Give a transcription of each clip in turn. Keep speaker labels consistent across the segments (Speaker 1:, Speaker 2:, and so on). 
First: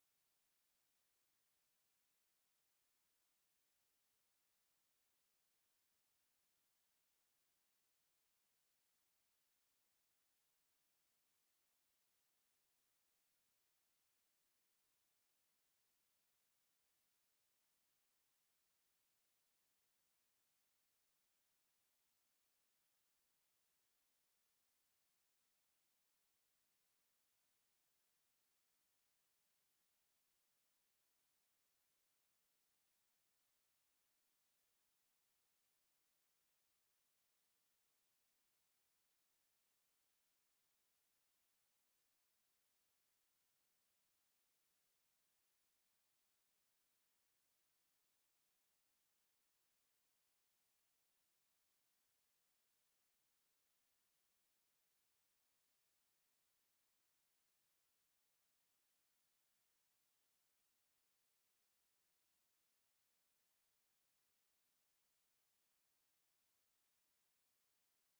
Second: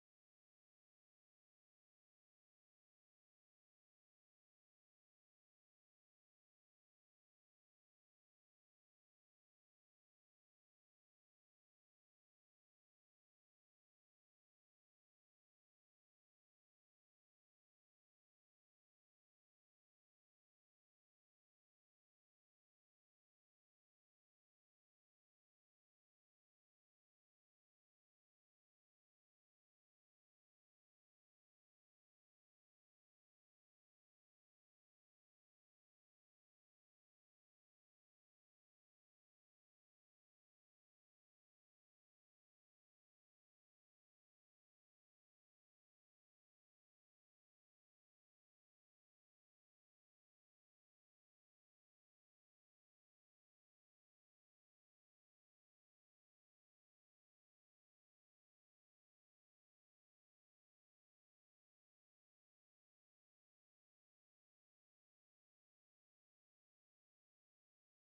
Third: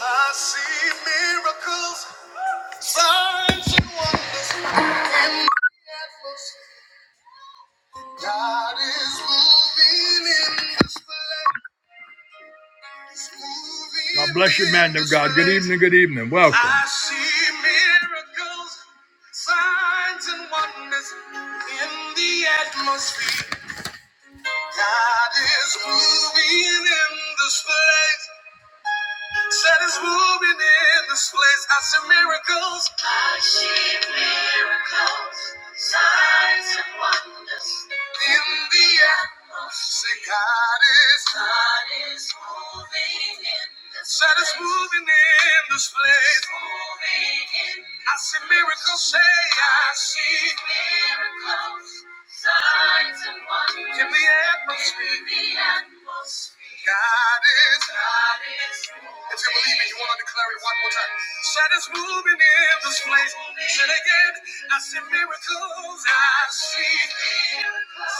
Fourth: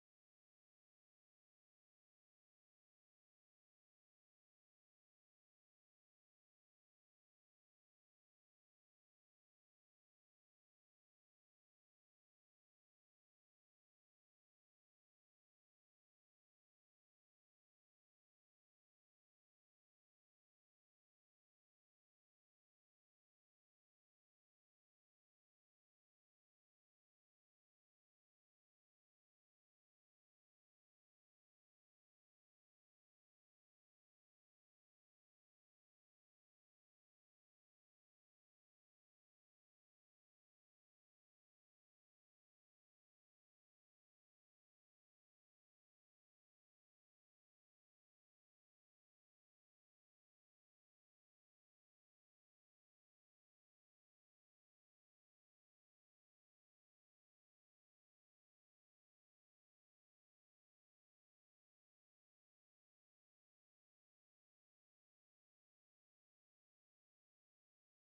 Speaker 1: I see miracles, signs and wonders in the atmosphere. God is moving in this place. moving God bless you, man of God. Good evening, good evening. Welcome. I see miracles, signs and wonders in the atmosphere. God is moving in this place. Said it's moving in this place. I see miracles. I see miracles, signs and wonders in the atmosphere. God is, God is moving in this Said it's place. moving in this place. It's Moving in this I see miracles, place. say I see miracles, signs and wonders in the atmosphere. In the atmosphere. God is, God is. If you believe it, you want to declare it one more time. Said it's moving in this place. Said again, I see miracles. I see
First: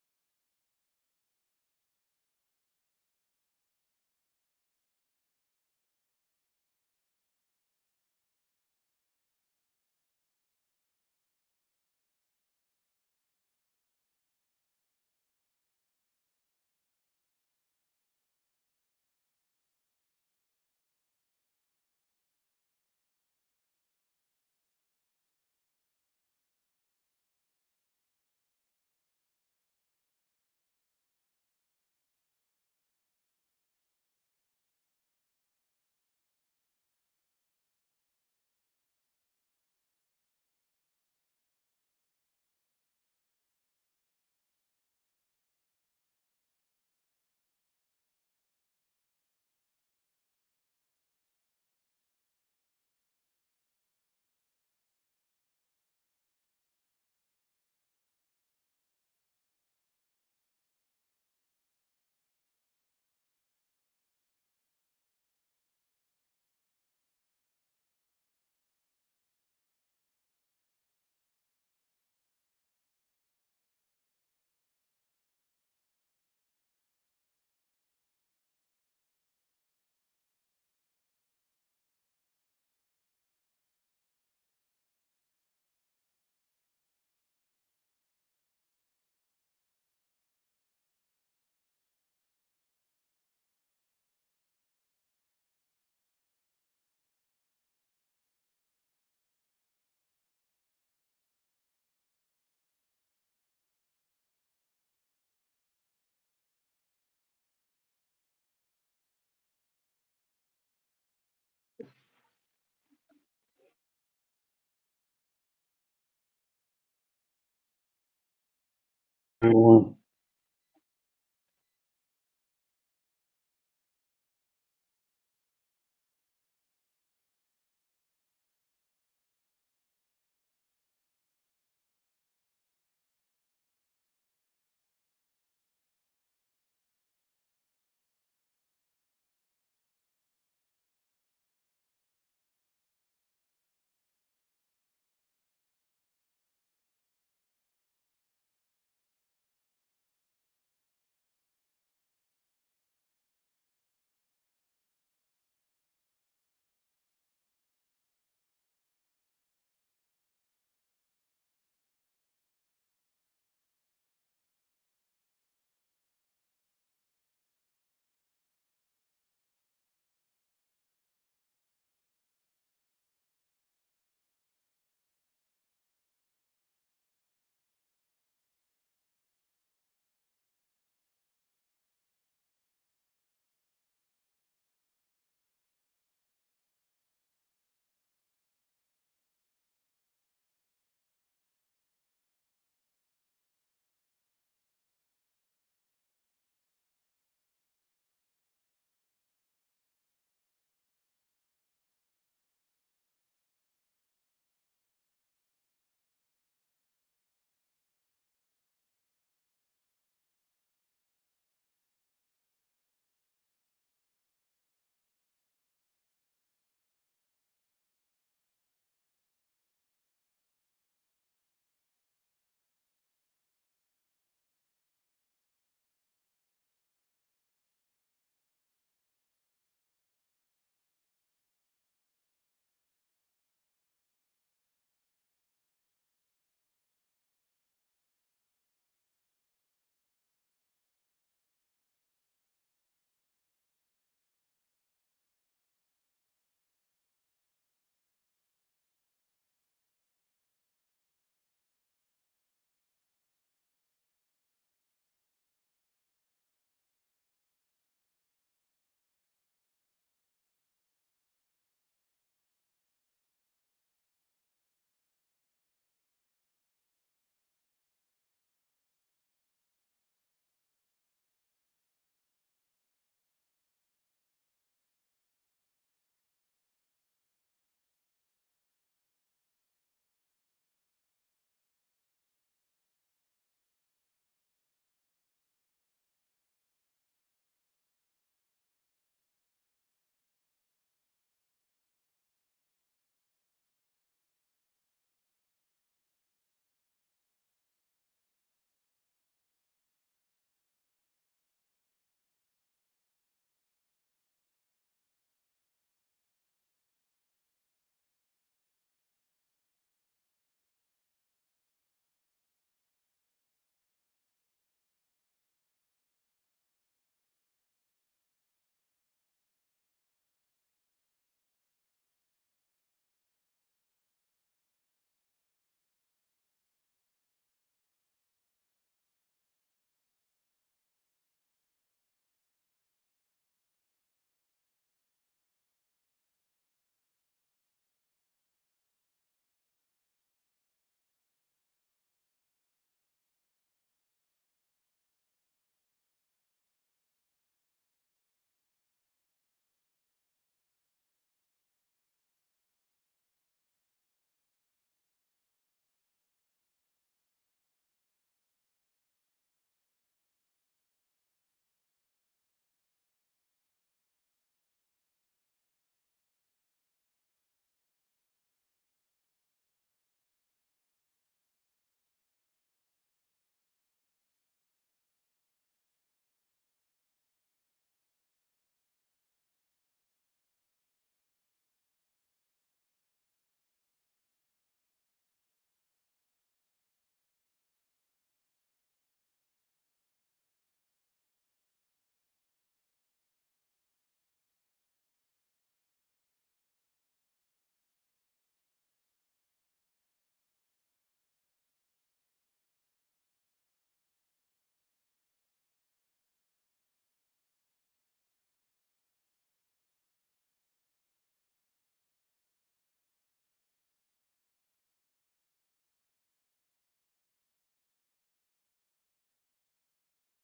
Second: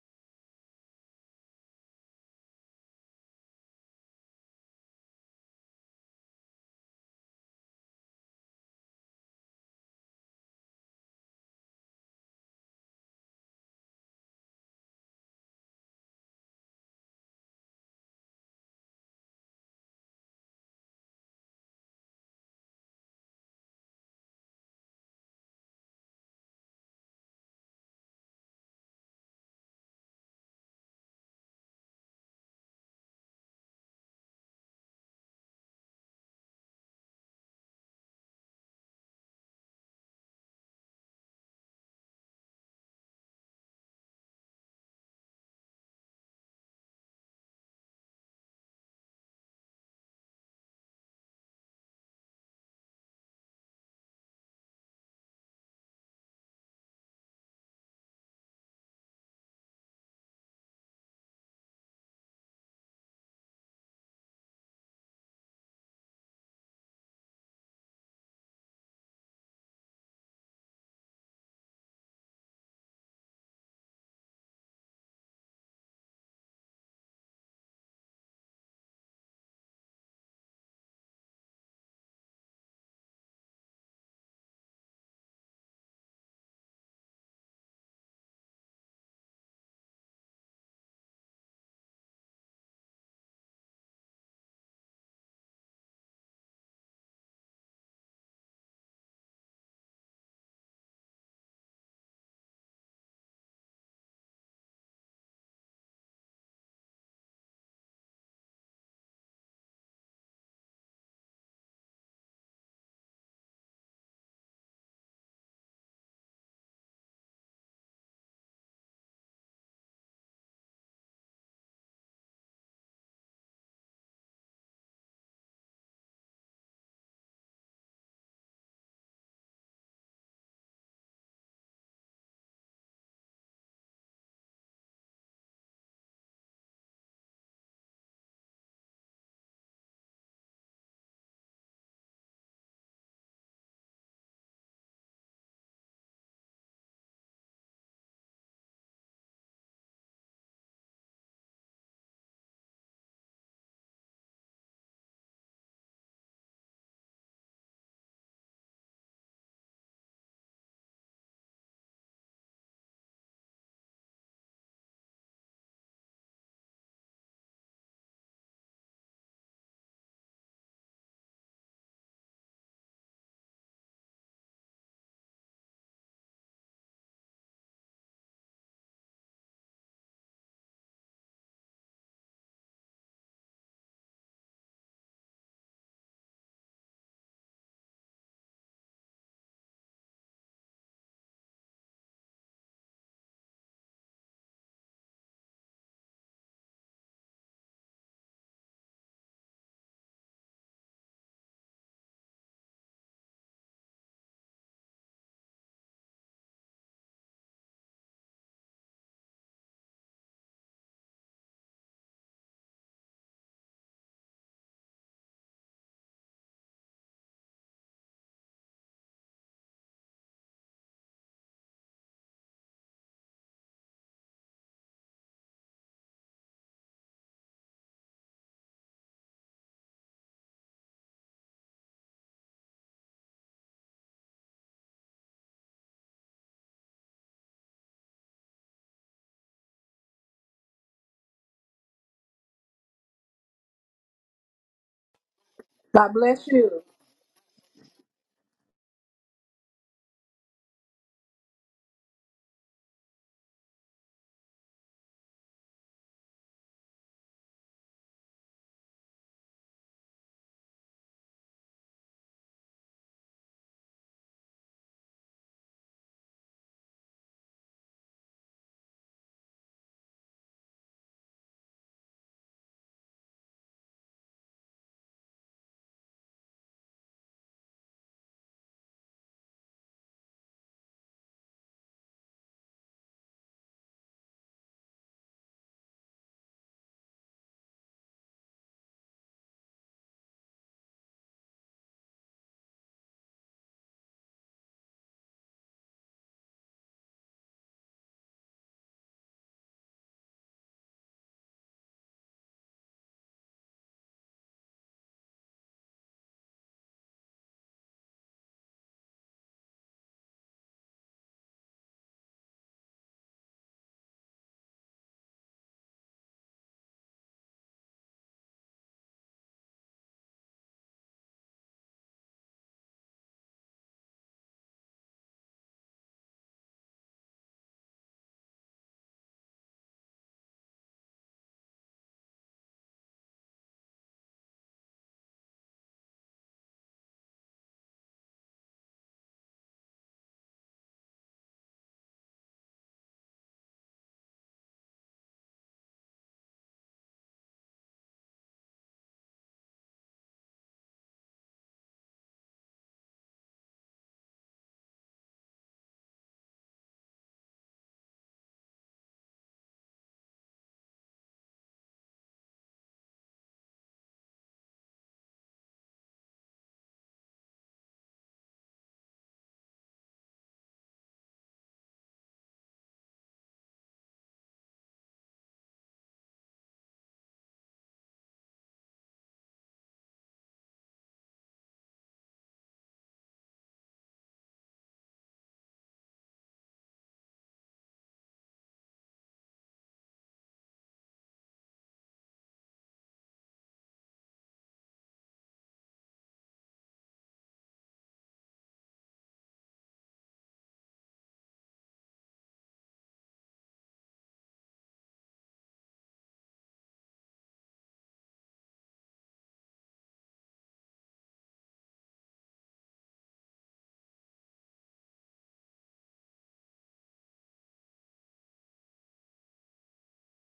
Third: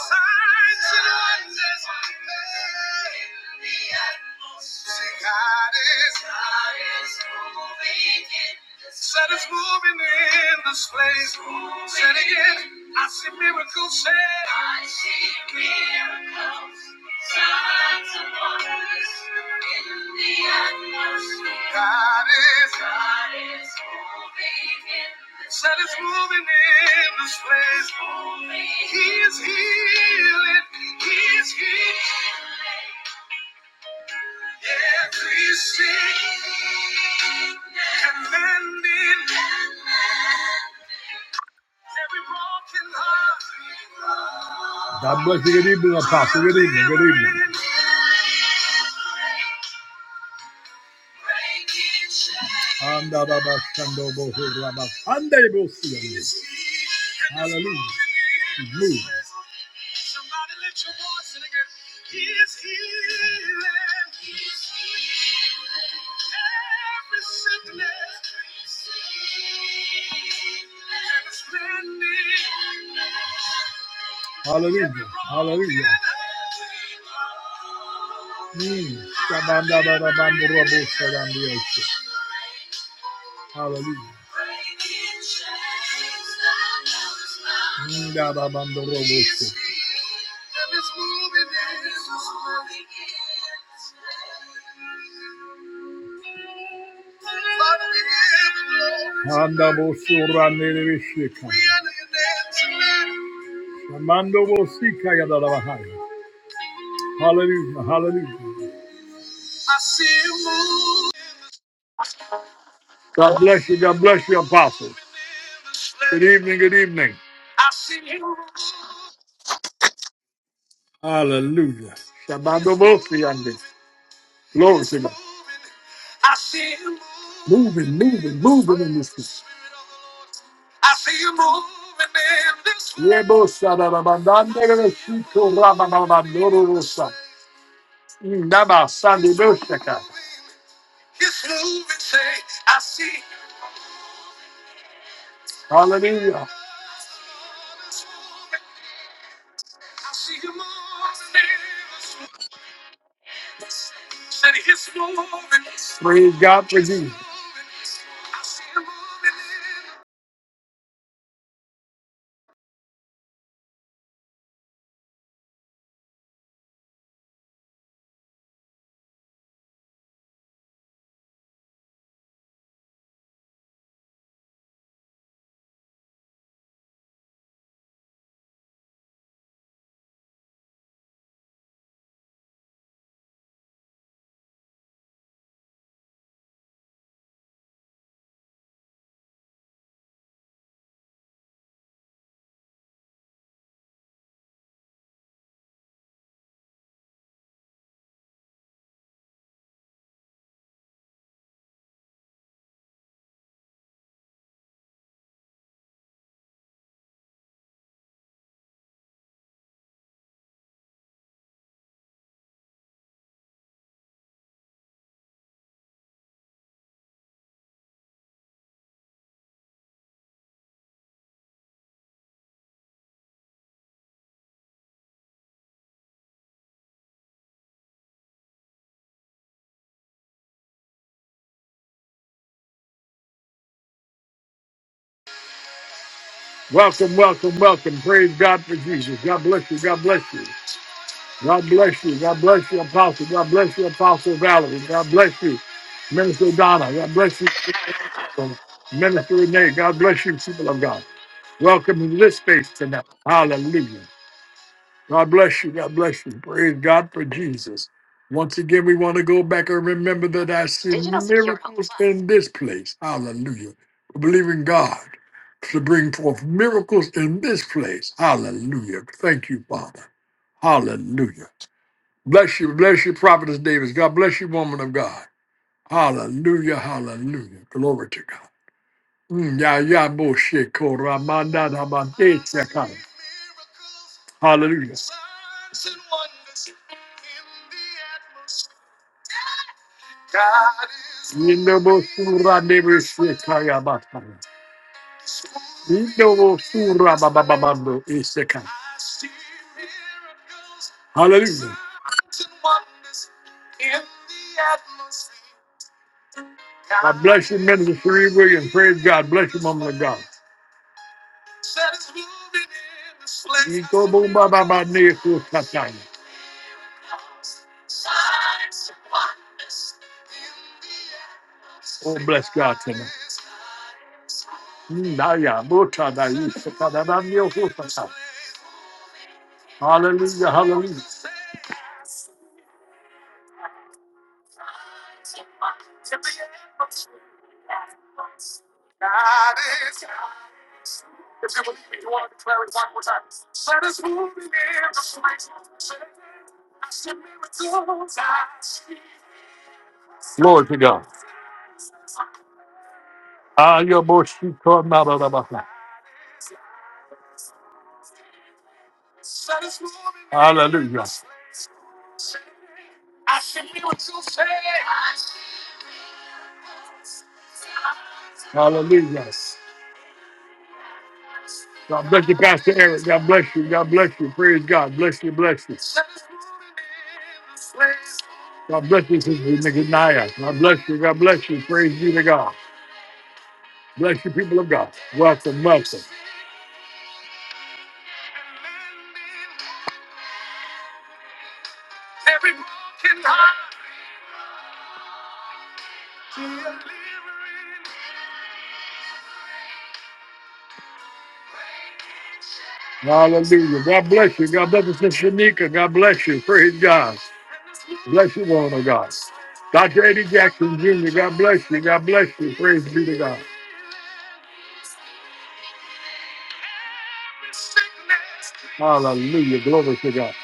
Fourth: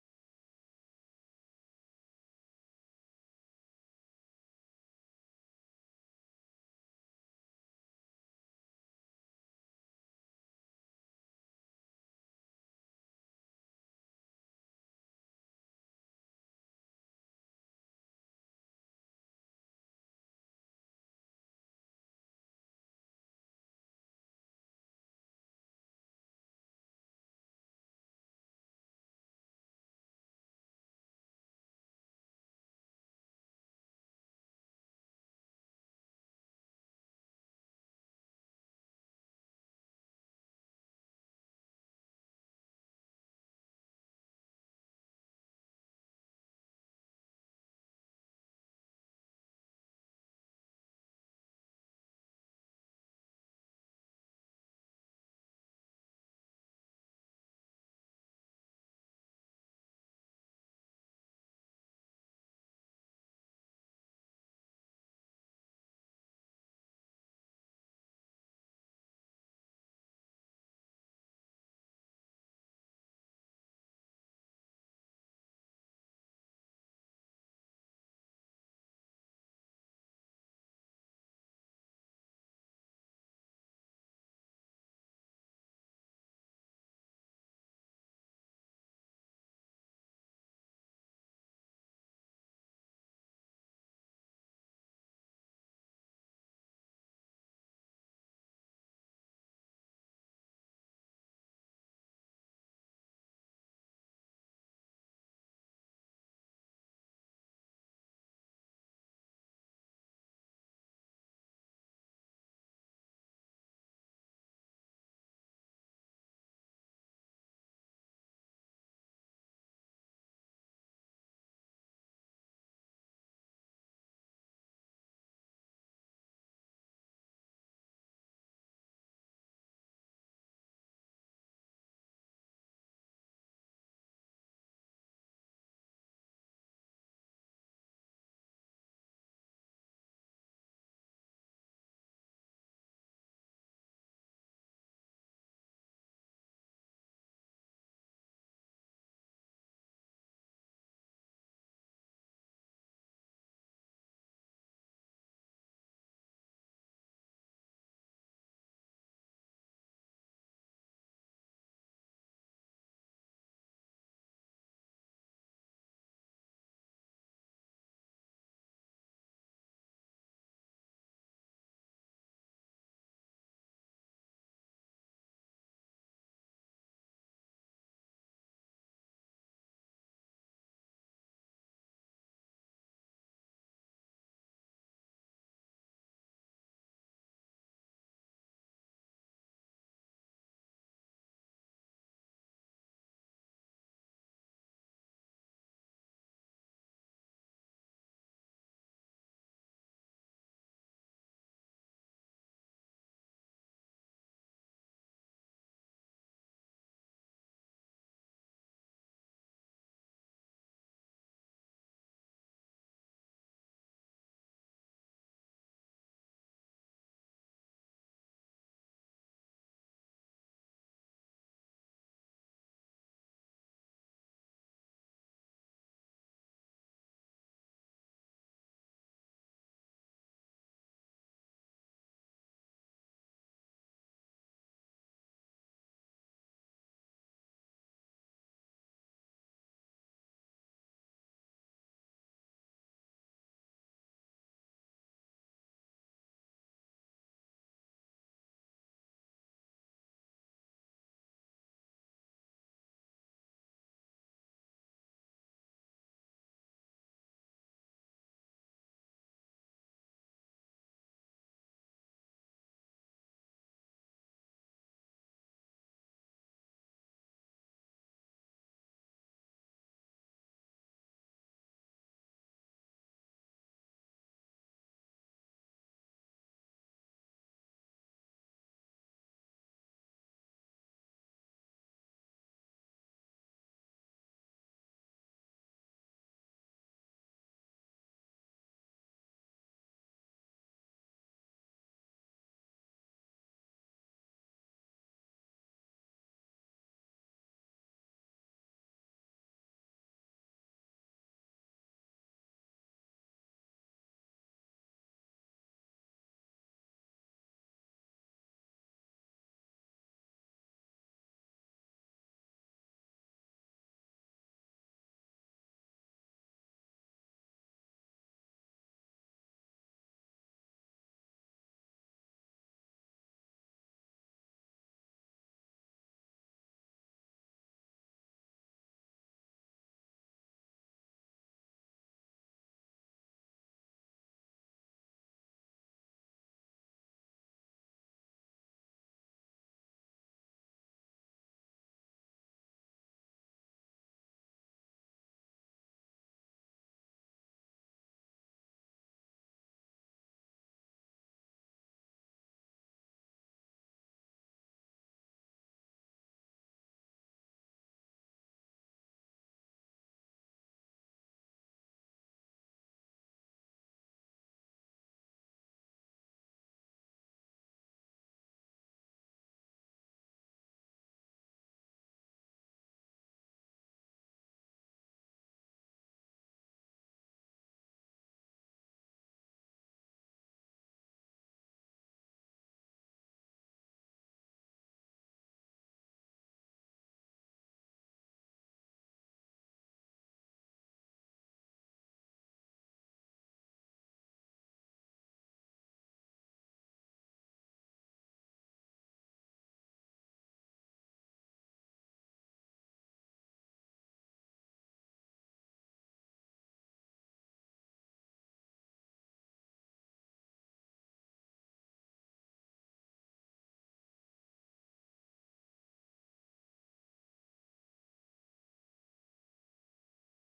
Speaker 1: signs and wonders. See, God is. Said it's moving in this place. Said again, I see miracles. Said I see miracles. Signs and wonders. God is, God is moving in this Said it's place. God is moving in this place. He is healing. He is healing. Every sick, commanding, every broken heart. God bless you. Good evening, Apostle. Good evening. Good evening. Anda baba sando boho raba. Anda yebo siya. Hallelujah. He's moving. Hallelujah. Hallelujah. Mm. Shabandabandabandorobosadandiyoshe. Hallelujah. Ndababandoroboshe. Handabosorandelebesheka. Shamandobosika yadalabahaya. Hallelujah. Hallelujah. God bless you. God bless you, Apostle. Good evening. Good evening.
Speaker 2: everyone.
Speaker 1: Hallelujah. Shabbat Bosi and Glory to God. Moving, moving, moving in this place. I see you moving Yebo sarabandande reshito rababandoro rosa. Ndaba sande boshaka. Hallelujah. Praise God for Jesus. Welcome, welcome, welcome. Praise God for Jesus. God bless you. God bless you. God bless you. God bless you, Apostle. God bless you, Apostle Valerie. God bless you,
Speaker 3: God bless
Speaker 1: Minister
Speaker 3: you.
Speaker 1: Donna. God bless you, Minister Renee. God bless you, people of God. Welcome to this space tonight. Hallelujah. God bless you. God bless you. Praise God for Jesus. Once again, we want to go back and remember that I see miracles in this place. Hallelujah. We believe in God to bring forth miracles in this place. Hallelujah. Thank you, Father. Hallelujah. Bless you. Bless you, Prophetess Davis. God bless you, woman of God. Hallelujah. Hallelujah. Glory to God. Mm, Yeah, yeah, bullshit, Koramanda, Ramande, Sekai. Hallelujah. Indobo Sura Devi Sekaya Bataya. Indobo Sura Babababando Iseka. Hallelujah. God bless you, Minister Sheree and Praise God. Bless you, Mama of God. Iko bumba baba neku kataya. Oh, bless God tonight. Naya, Muta, Naya, Sakada, Naya, Hutasa. Hallelujah, hallelujah. Glory to God. Aya, Moshiko, Naba, Hallelujah, hallelujah. God bless you, Pastor Eric. God bless you. God bless you. Praise God. Bless you, bless you. God bless you, Sister Nicanaya. God bless you. God bless you. Praise be to God. Bless you, people of God. Welcome, welcome. Hallelujah. God bless you. God bless you, Sister Shanika. God bless you. Praise God. Bless you, woman of God. Dr. Eddie Jackson Jr., God bless you. God bless you. Praise be to God. Hallelujah. Glory to God.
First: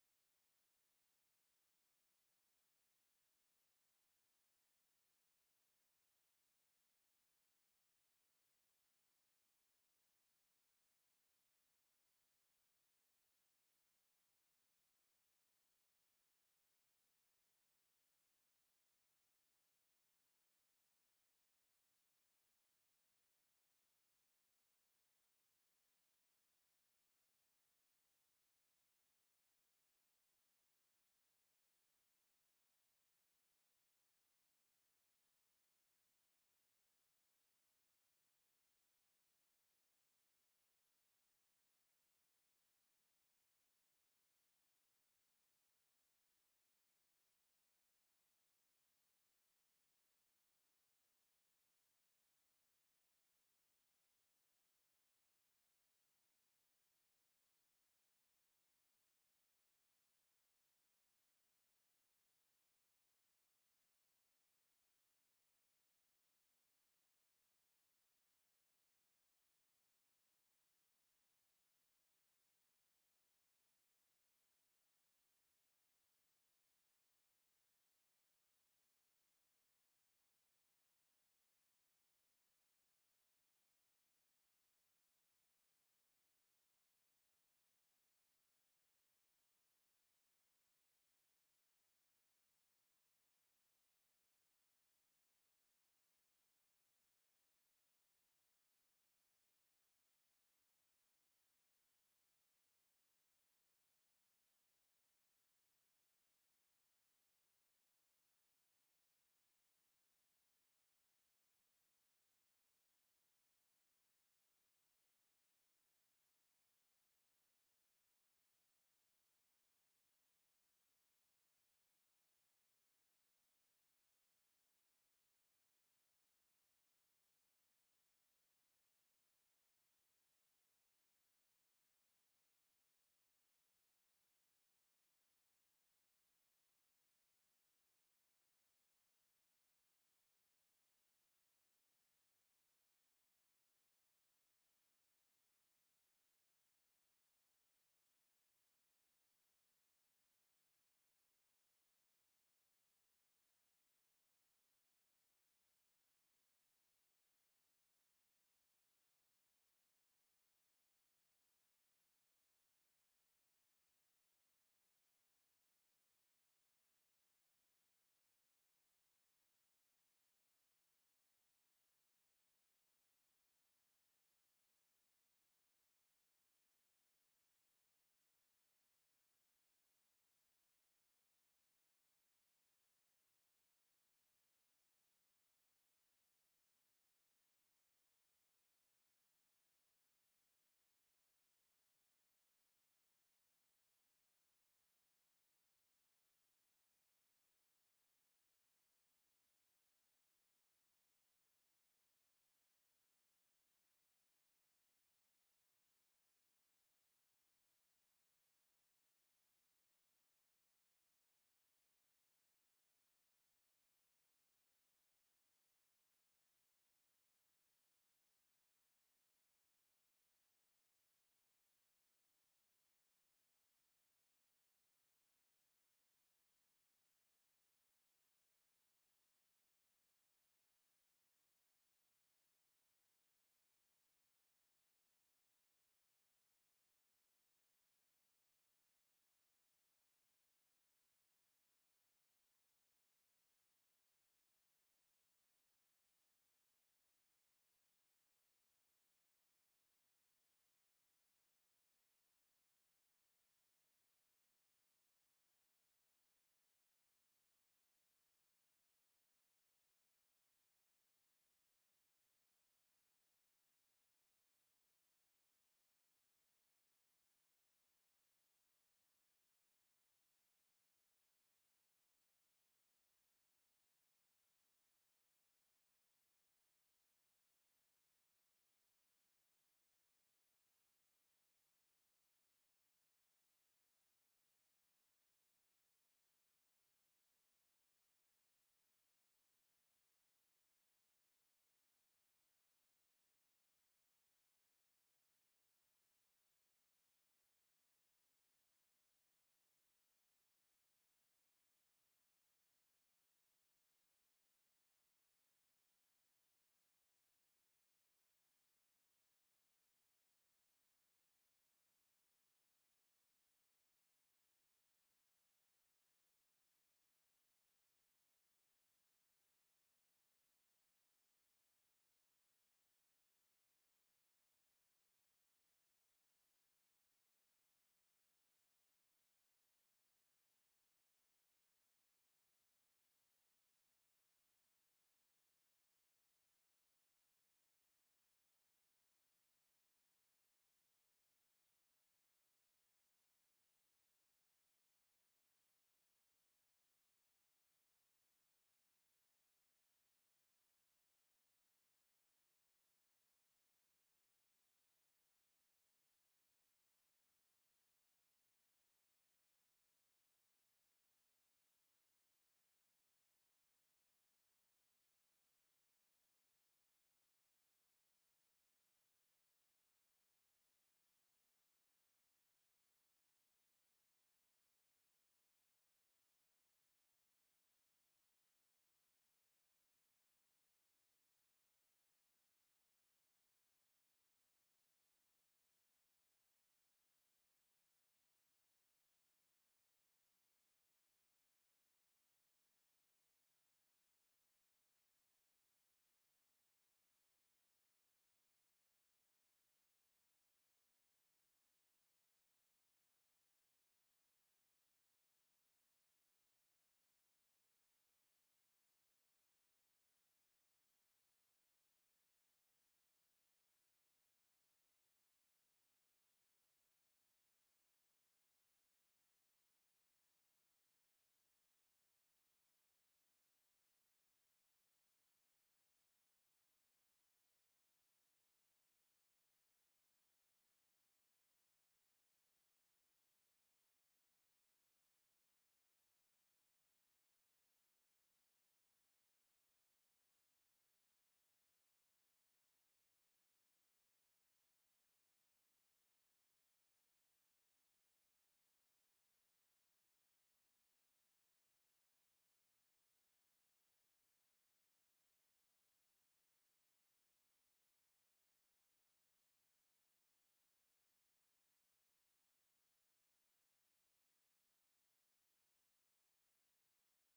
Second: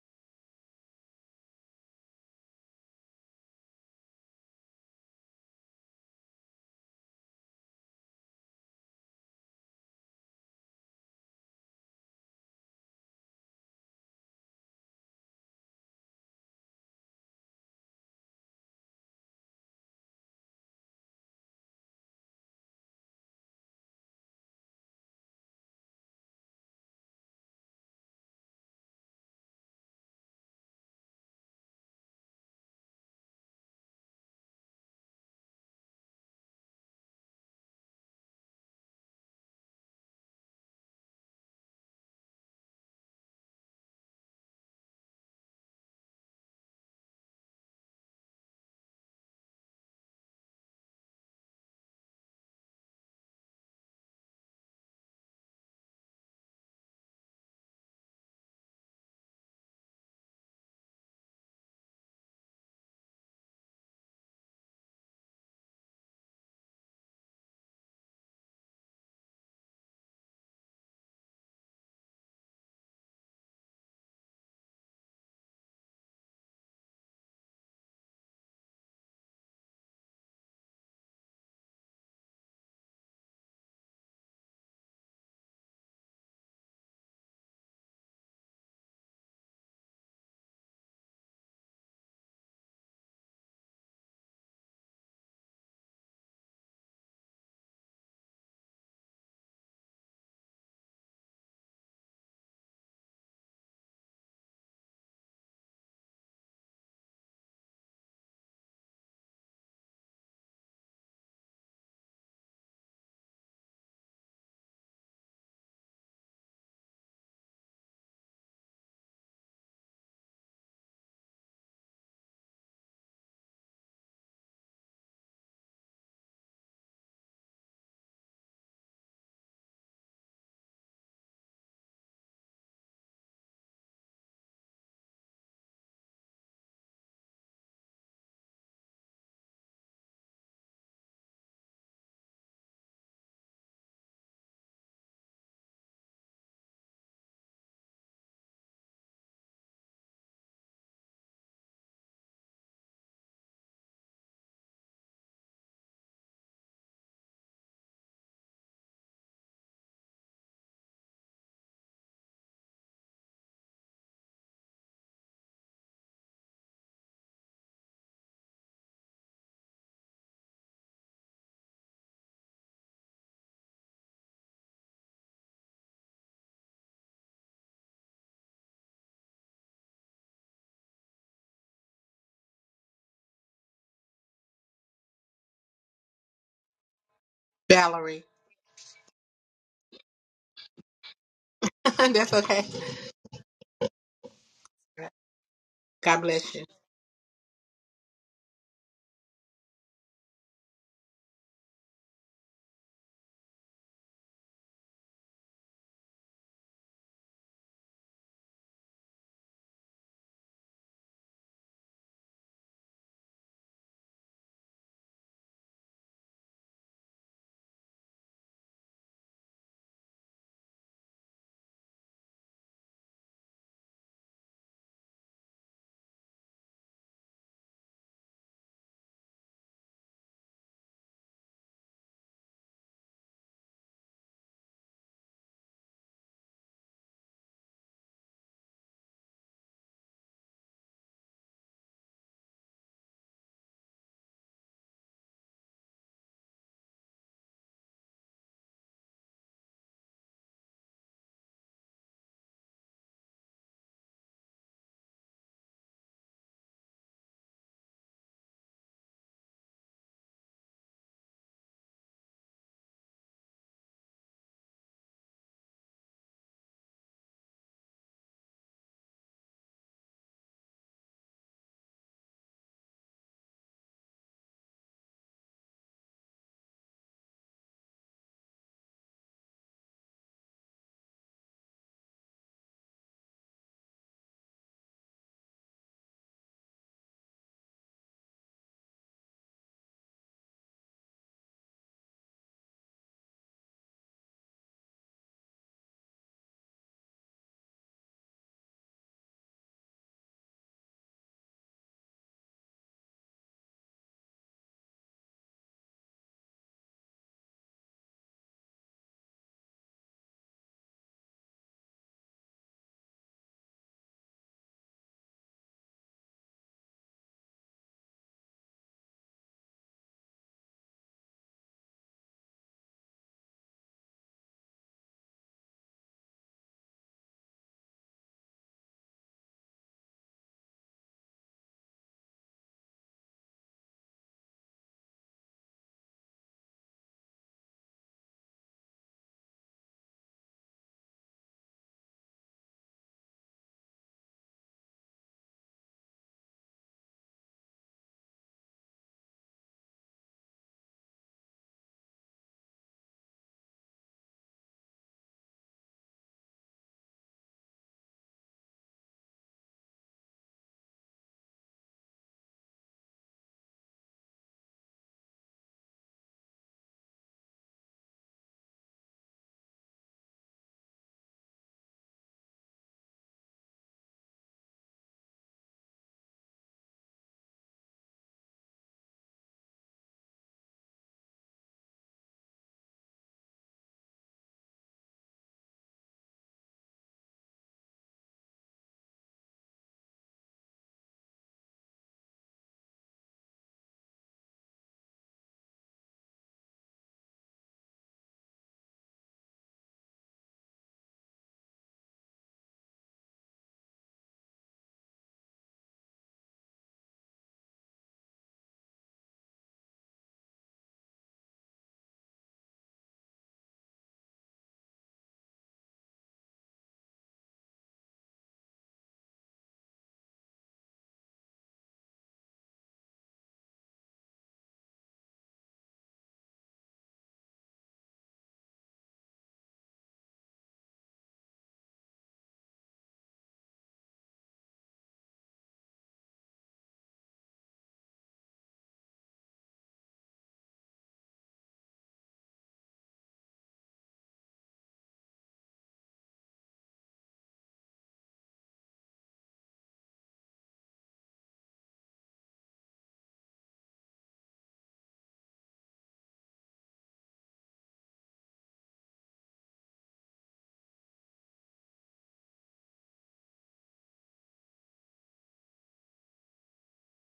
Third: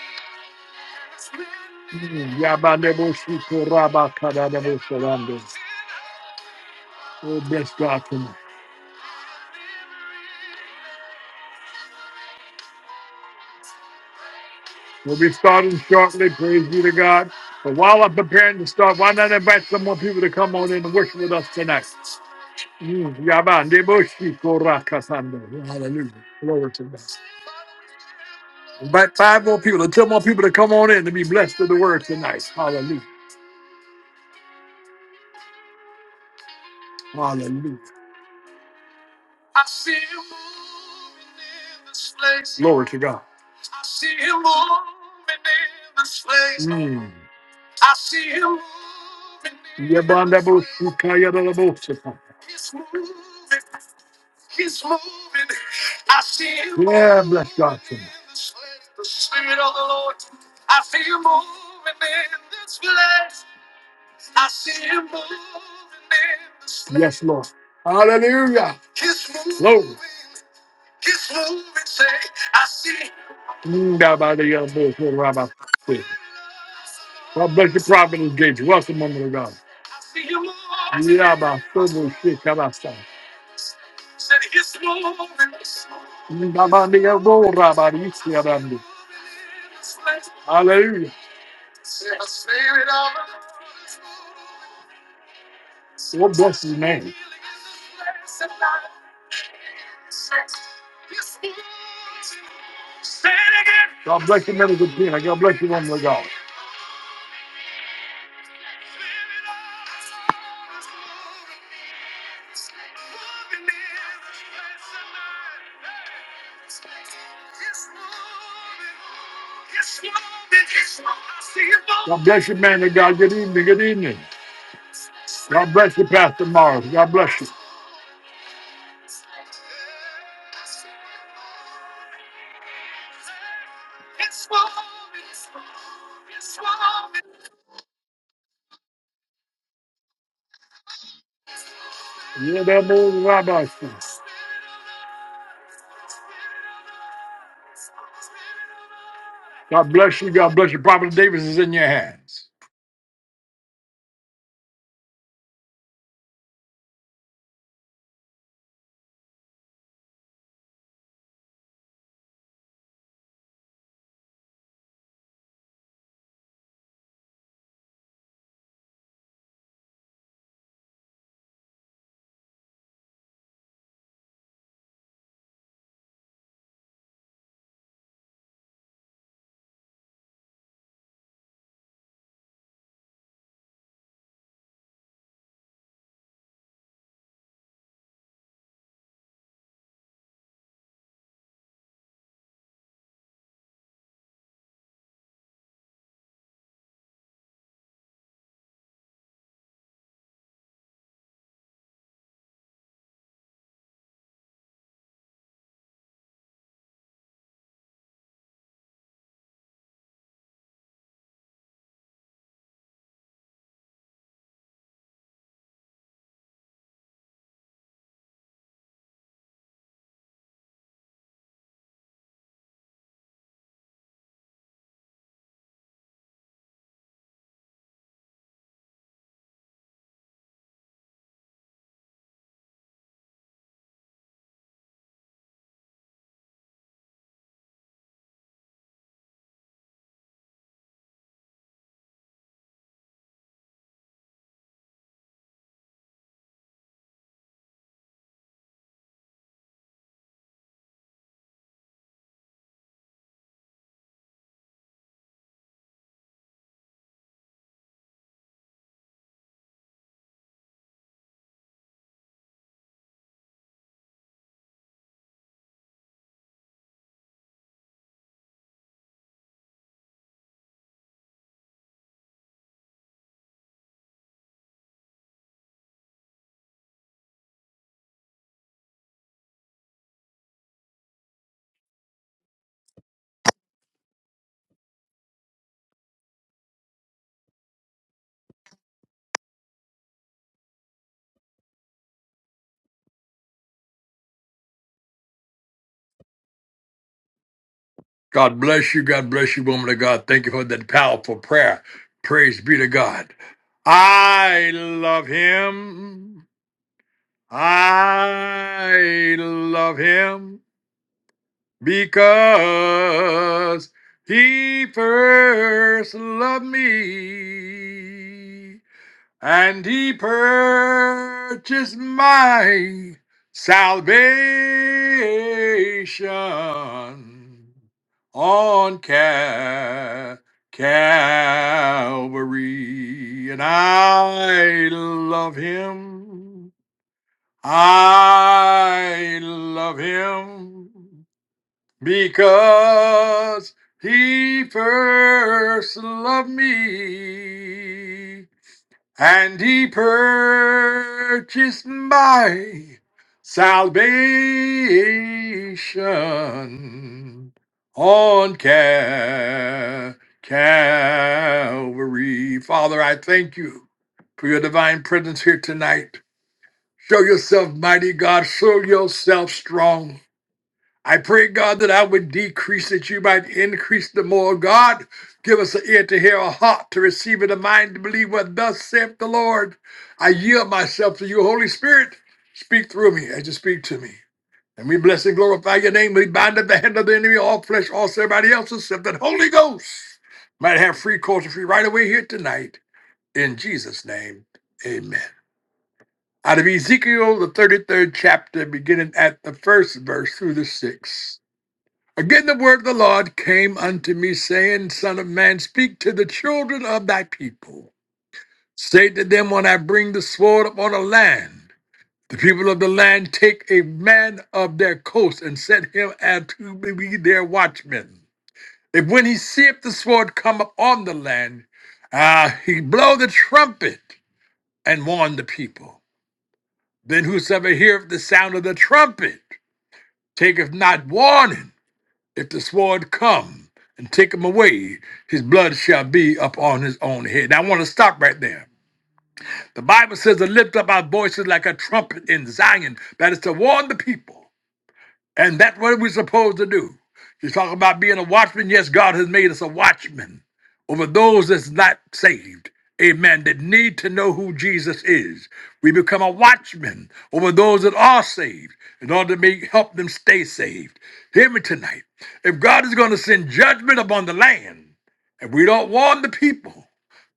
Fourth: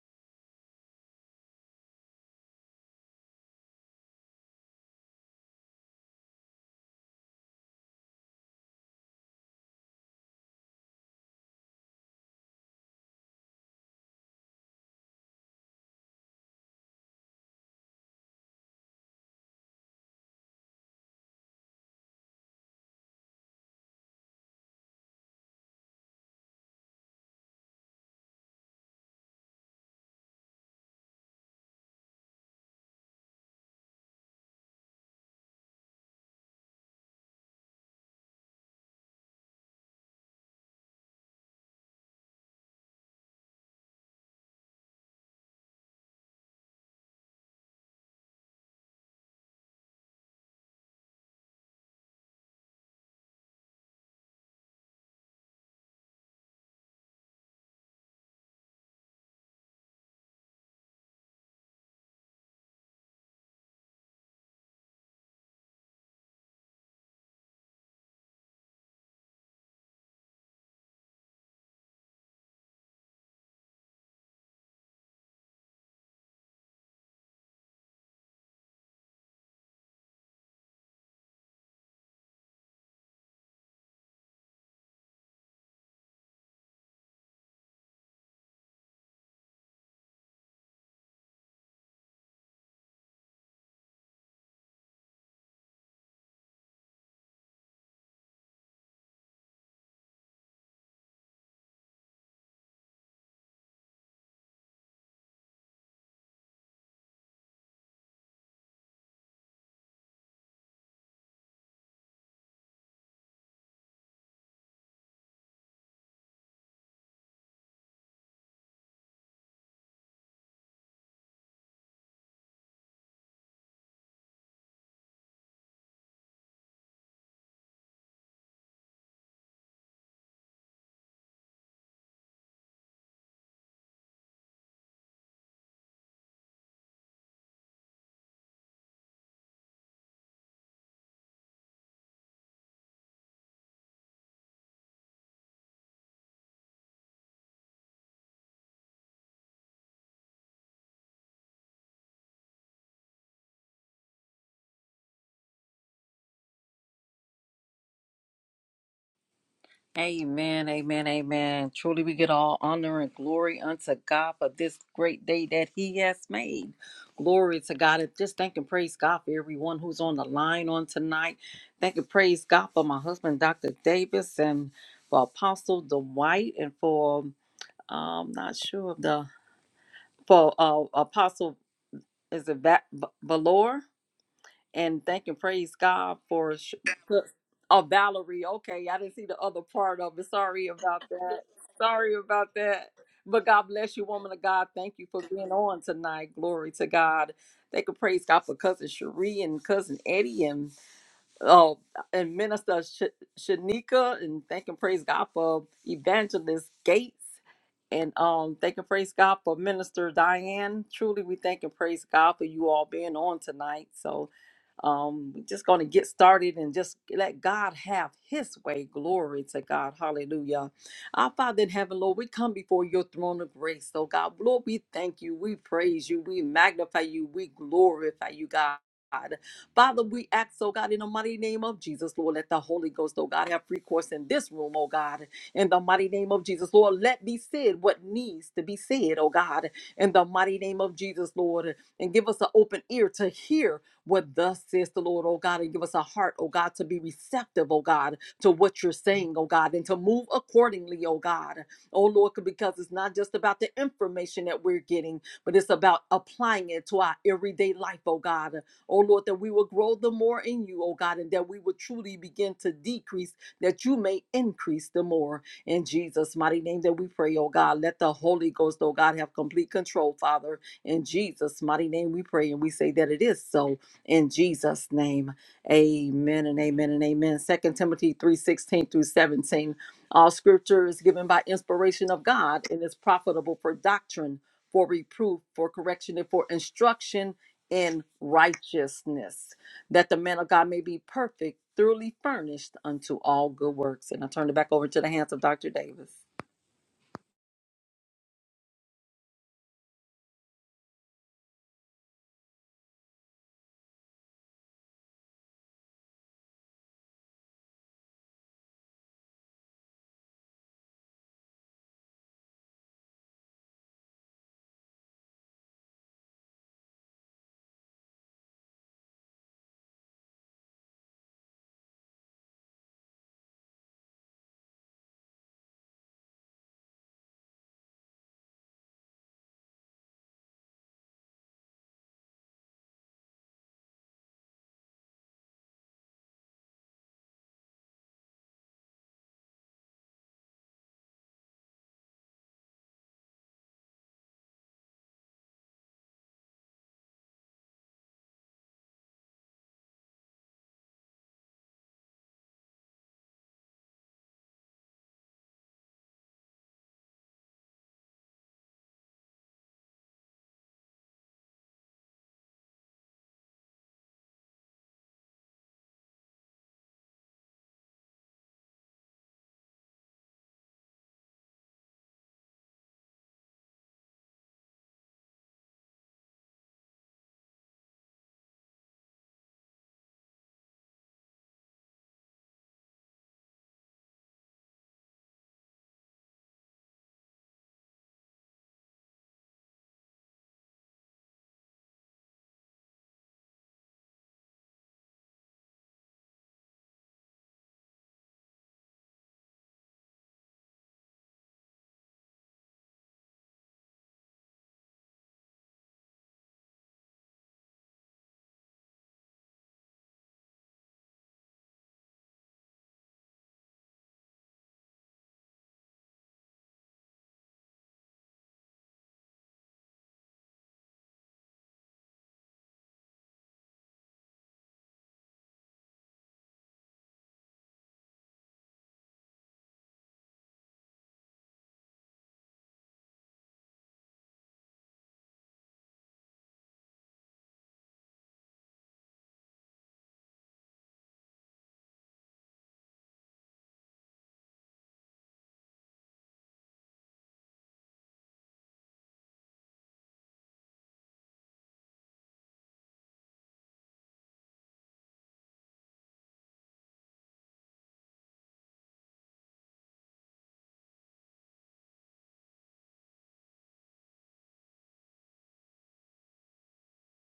Speaker 1: Mm. Yabanebo Shikoraba Kadadebo Sarando. Oh, bless God tonight. We'll be starting shortly. Praise be to God. But while I'm preparing to start, why not invite some more people to come on in and worship with us tonight? Mm, yabande boshi korakasando. Hallelujah. Glory to God. Invite five more people, or ten more people to come on in to be blessed with the word tonight. Hallelujah. Hallelujah. Glory to God. I I see him moving. Yabanda Bosuka Yabala Bosuka. He's moving. He's moving. I see him. Yeah, bless God. moving in this place. The Spirit of the Lord. I see him moving in this place. I see him moving in this place. Yes, Lord. Hallelujah. He's moving. Glory. He's moving. Say, I see. him. Mm, da, ba, da, ya, bo, ho, ra, ba, quick. God bless your providence, and Welcome, woman of God. Yeah, about my son, shit, come outside. Nabandi, ya, bo, rabadi, isi, ya, bandi. Hallelujah. God bless your name. God bless you, men of God. God bless you, woman of God. God bless you, man of God. Good evening. Good evening. God bless you, Pastor Morris. God bless you. Yeah, that moves God bless you. God bless you. God bless you. Prophet Davis is in your hands.
Speaker 4: Amen, amen, amen. Truly, we get all honor and glory unto God for this great day that He has made. Glory to God. And just thank and praise God for everyone who's on the line on tonight. Thank and praise God for my husband, Dr. Davis, and for Apostle Dwight, and for, um, not sure of the, for uh, Apostle, is it Va- Va- Valor? and thank and praise God for sh- uh,
Speaker 3: Valerie.
Speaker 4: Valerie. Okay, I didn't see the other part of it. Sorry about that. Sorry
Speaker 3: That's
Speaker 4: about
Speaker 3: okay.
Speaker 4: that. But God bless you, woman of God. Thank you for being on
Speaker 3: God
Speaker 4: tonight.
Speaker 3: bless you.
Speaker 4: Glory to God. Thank and praise God for cousin Cherie and cousin Eddie and oh, and minister Sh- Shanika. And thank and praise God for evangelist Gates. And um, thank and praise God for Minister Diane. Truly, we thank and praise God for you all being on tonight. So um, we're just going to get started and just let God have His way. Glory to God. Hallelujah. Our Father in heaven, Lord, we come before your throne of grace. Oh God, Lord, we thank you. We praise you. We magnify you. We glorify you, God. Father, we ask, oh God, in the mighty name of Jesus, Lord, let the Holy Ghost, oh God, have free course in this room, oh God, in the mighty name of Jesus, Lord, let be said what needs to be said, oh God, in the mighty name of Jesus, Lord, and give us an open ear to hear what thus says the Lord, oh God, and give us a heart, oh God, to be receptive, oh God, to what you're saying, oh God, and to move accordingly, oh God. Oh Lord, because it's not just about the information that we're getting, but it's about applying it to our everyday life, oh God. Oh Lord, that we will grow the more in you, oh God, and that we will truly begin to decrease, that you may increase the more. In Jesus' mighty name that we pray, oh God. Let the Holy Ghost, oh God, have complete control, Father. In Jesus' mighty name we pray and we say that it is so in Jesus' name. Amen and amen and amen. Second Timothy 3 16 through 17. All scripture is given by inspiration of God and is profitable for doctrine, for reproof, for correction, and for instruction in righteousness, that the man of God may be perfect, thoroughly furnished unto all good works. And I turn it back over to the hands of Dr. Davis.
Speaker 1: God bless you. God bless you, woman of God. Thank you for that powerful prayer. Praise be to God. I love him. I love him because he first loved me and he purchased my salvation on Cal- Calvary, and I love him. I love him because he first loved me and he purchased my salvation on Cal- Calvary. Father, I thank you for your divine presence here tonight. Show yourself mighty, God. Show yourself strong. I pray, God, that I would decrease, that you might increase the more. God, give us an ear to hear, a heart to receive, and a mind to believe what thus saith the Lord. I yield myself to you, Holy Spirit. Speak through me as you speak to me. And we bless and glorify your name. We bind up the hand of the enemy, all flesh, all everybody else, except that Holy Ghost might have free course and free right away here tonight. In Jesus' name, amen. Out of Ezekiel, the 33rd chapter, beginning at the first verse through the sixth. Again, the word of the Lord came unto me, saying, Son of man, speak to the children of thy people. Say to them, When I bring the sword upon a land, the people of the land take a man of their coast and set him as to be their watchman. If when he seeth the sword come upon the land, ah, he blow the trumpet and warn the people. Then whosoever heareth the sound of the trumpet taketh not warning If the sword come and take him away, his blood shall be upon his own head. Now, I want to stop right there. The Bible says to lift up our voices like a trumpet in Zion, that is to warn the people. And that's what we're supposed to do. You talk about being a watchman. Yes, God has made us a watchman over those that's not saved. Amen. That need to know who Jesus is. We become a watchman over those that are saved in order to make, help them stay saved. Hear me tonight. If God is going to send judgment upon the land, and we don't warn the people.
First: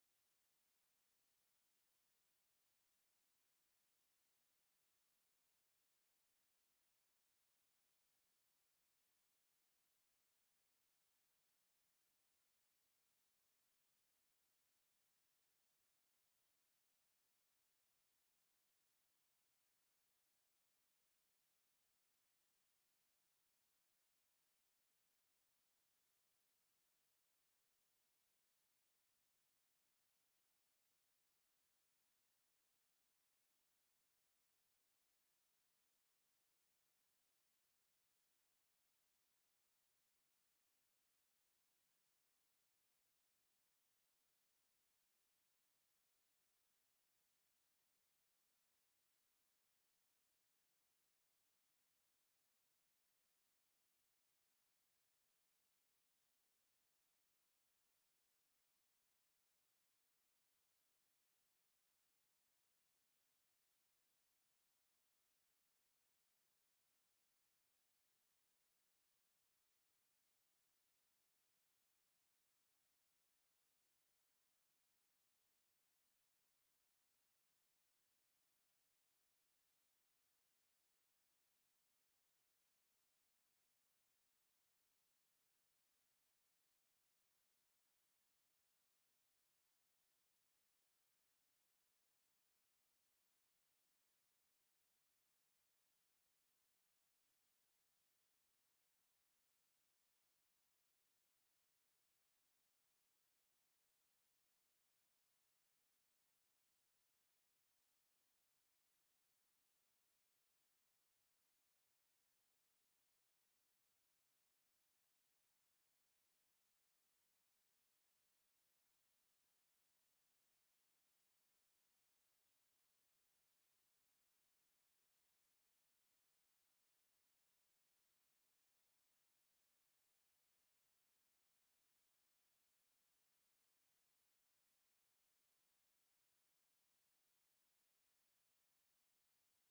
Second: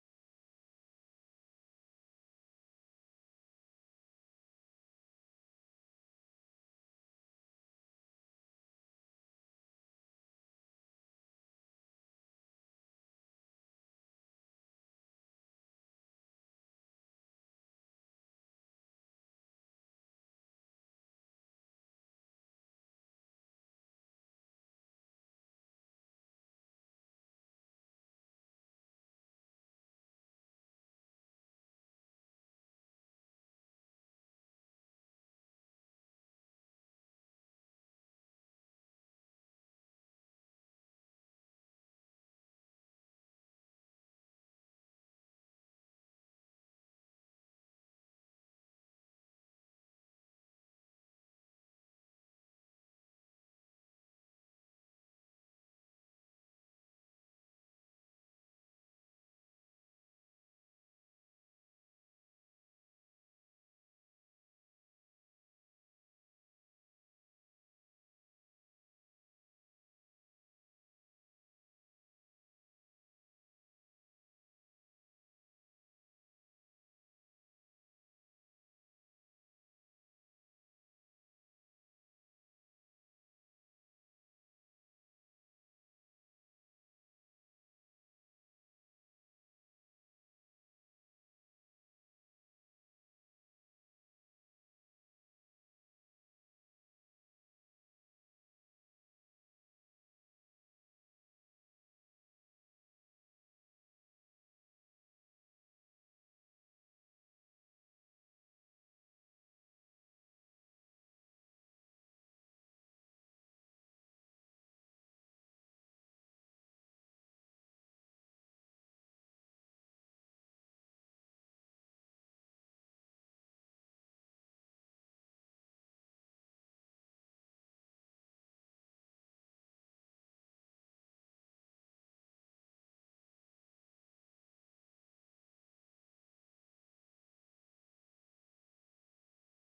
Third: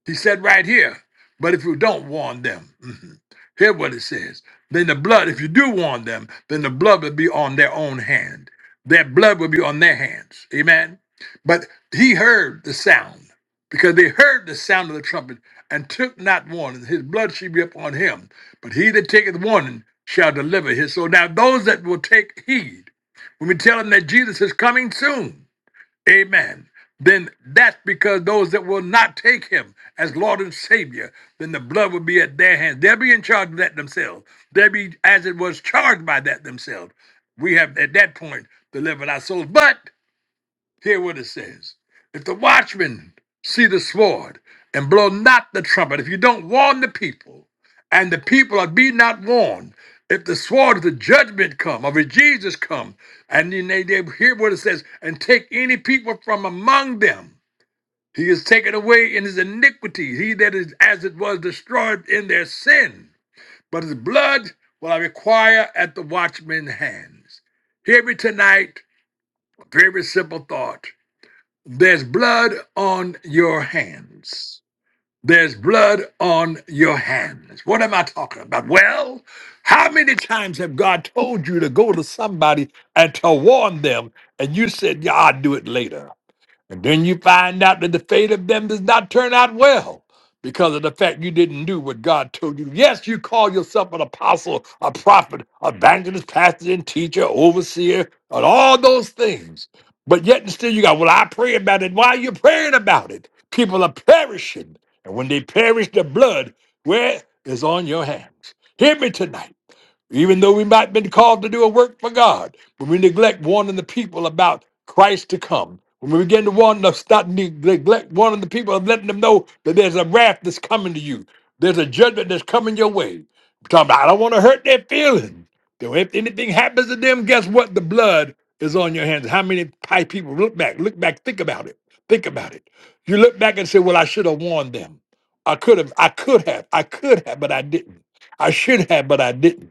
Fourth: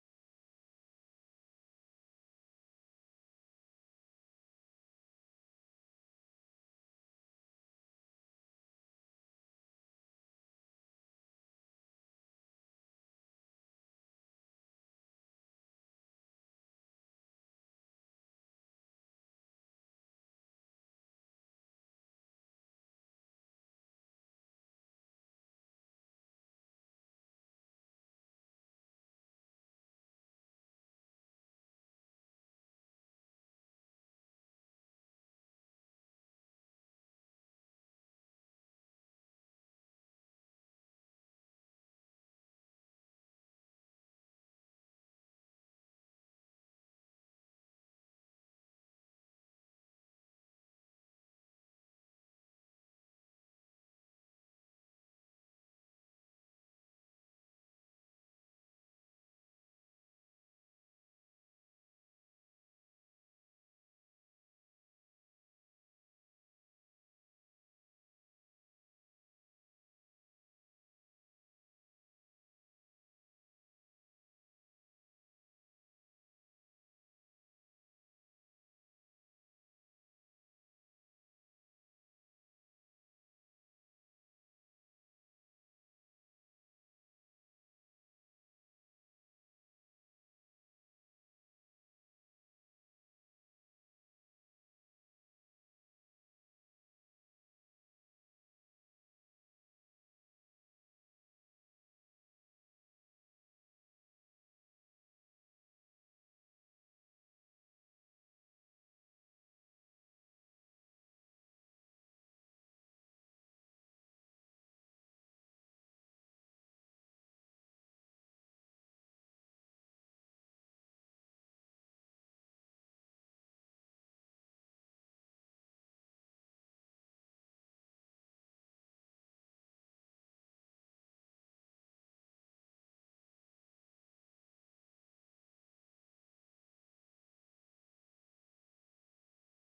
Speaker 1: He said right here, but if you don't warn them, mhm, hear what it says. Then the blood, if you do warn them, then the blood will be on their own hand. Their blood will be on their hands. Amen. But he heard the sound because they heard the sound of the trumpet and took not warning. His blood shall be upon him, but he that taketh warning shall deliver his soul. Now, those that will take heed, when we tell them that Jesus is coming soon, Amen. Then that's because those that will not take him as Lord and Savior, then the blood will be at their hands. They'll be in charge of that themselves. They'll be as it was charged by that themselves. We have at that point delivered our souls. But Hear what it says. If the watchman see the sword and blow not the trumpet, if you don't warn the people, and the people are be not warned, if the sword of the judgment come, of the Jesus come, and then they, they hear what it says, and take any people from among them, he is taken away in his iniquity, he that is as it was destroyed in their sin. But his blood will I require at the watchman's hands. Hear me tonight, a very simple thought. There's blood on your hands. There's blood on your hands. What am I talking about? Well, how many times have God told you to go to somebody and to warn them, and you said, Yeah, I'll do it later? And then you find out that the fate of them does not turn out well because of the fact you didn't do what God told you. Yes, you call yourself an apostle, a prophet, evangelist, pastor, and teacher, overseer, and all those things. But yet and still you got, well, I pray about it. Why are you praying about it? People are perishing. And when they perish, the blood, where is on your hands? Hear me tonight. Even though we might have been called to do a work for God, when we neglect warning the people about Christ to come, when we begin to warn them, stop neglect warning the people and letting them know that there's a wrath that's coming to you, there's a judgment that's coming your way. I'm talking about, I don't want to hurt their feelings. So if anything happens to them, guess what? The blood is on your hands. How many pi- people look back, look back, think about it, think about it. You look back and say, "Well, I should have warned them. I could have, I could have, I could have, but I didn't. I should have, but I didn't."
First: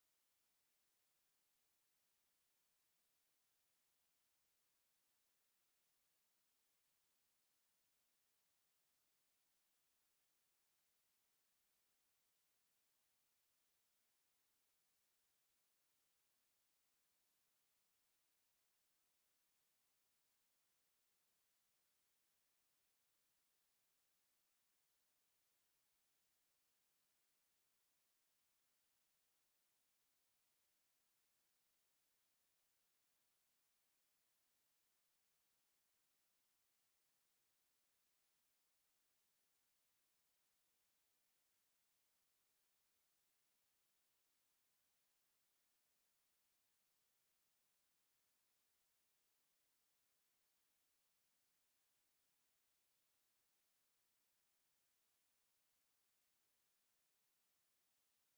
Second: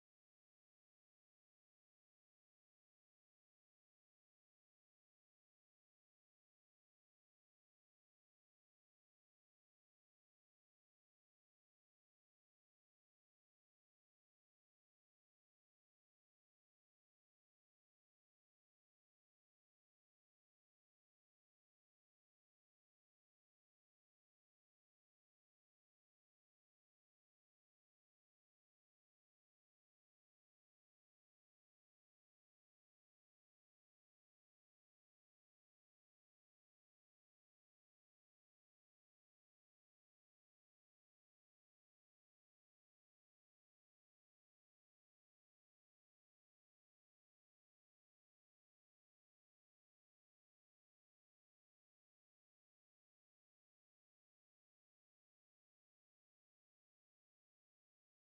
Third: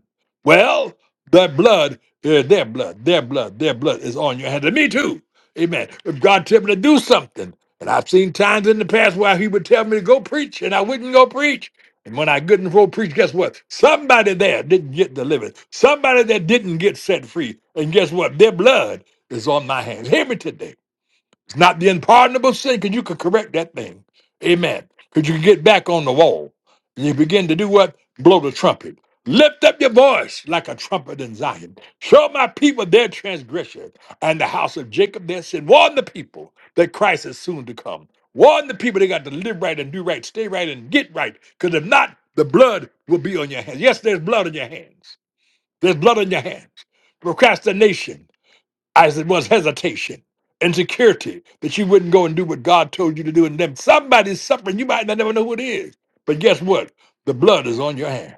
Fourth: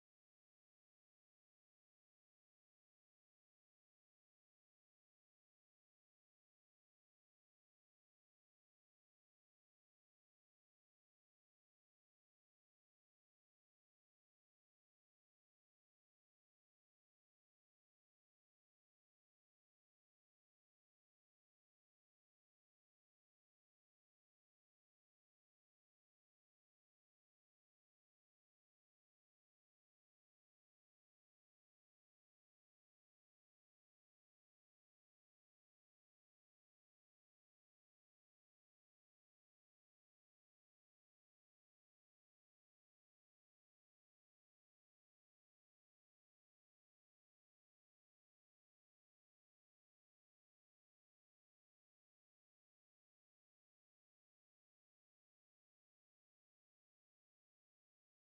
Speaker 1: Well, that blood, uh, their blood, their blood, their blood is on your hands. And me too. Amen. If God tell me to do something, and I've seen times in the past where he would tell me to go preach, and I wouldn't go preach. And when I couldn't go preach, guess what? Somebody there didn't get delivered. Somebody that didn't get set free. And guess what? Their blood is on my hands. Hear me today. Not the unpardonable sin, because you could correct that thing. Amen. Because you can get back on the wall. And you begin to do what? Blow the trumpet. Lift up your voice like a trumpet in Zion. Show my people their transgression and the house of Jacob their sin. Warn the people that Christ is soon to come. Warn the people they got to live right and do right, stay right and get right. Because if not, the blood will be on your hands. Yes, there's blood on your hands. There's blood on your hands. Procrastination as it was hesitation, insecurity that you wouldn't go and do what God told you to do. And then somebody's suffering. You might not never know who it is. But guess what? The blood is on your hands.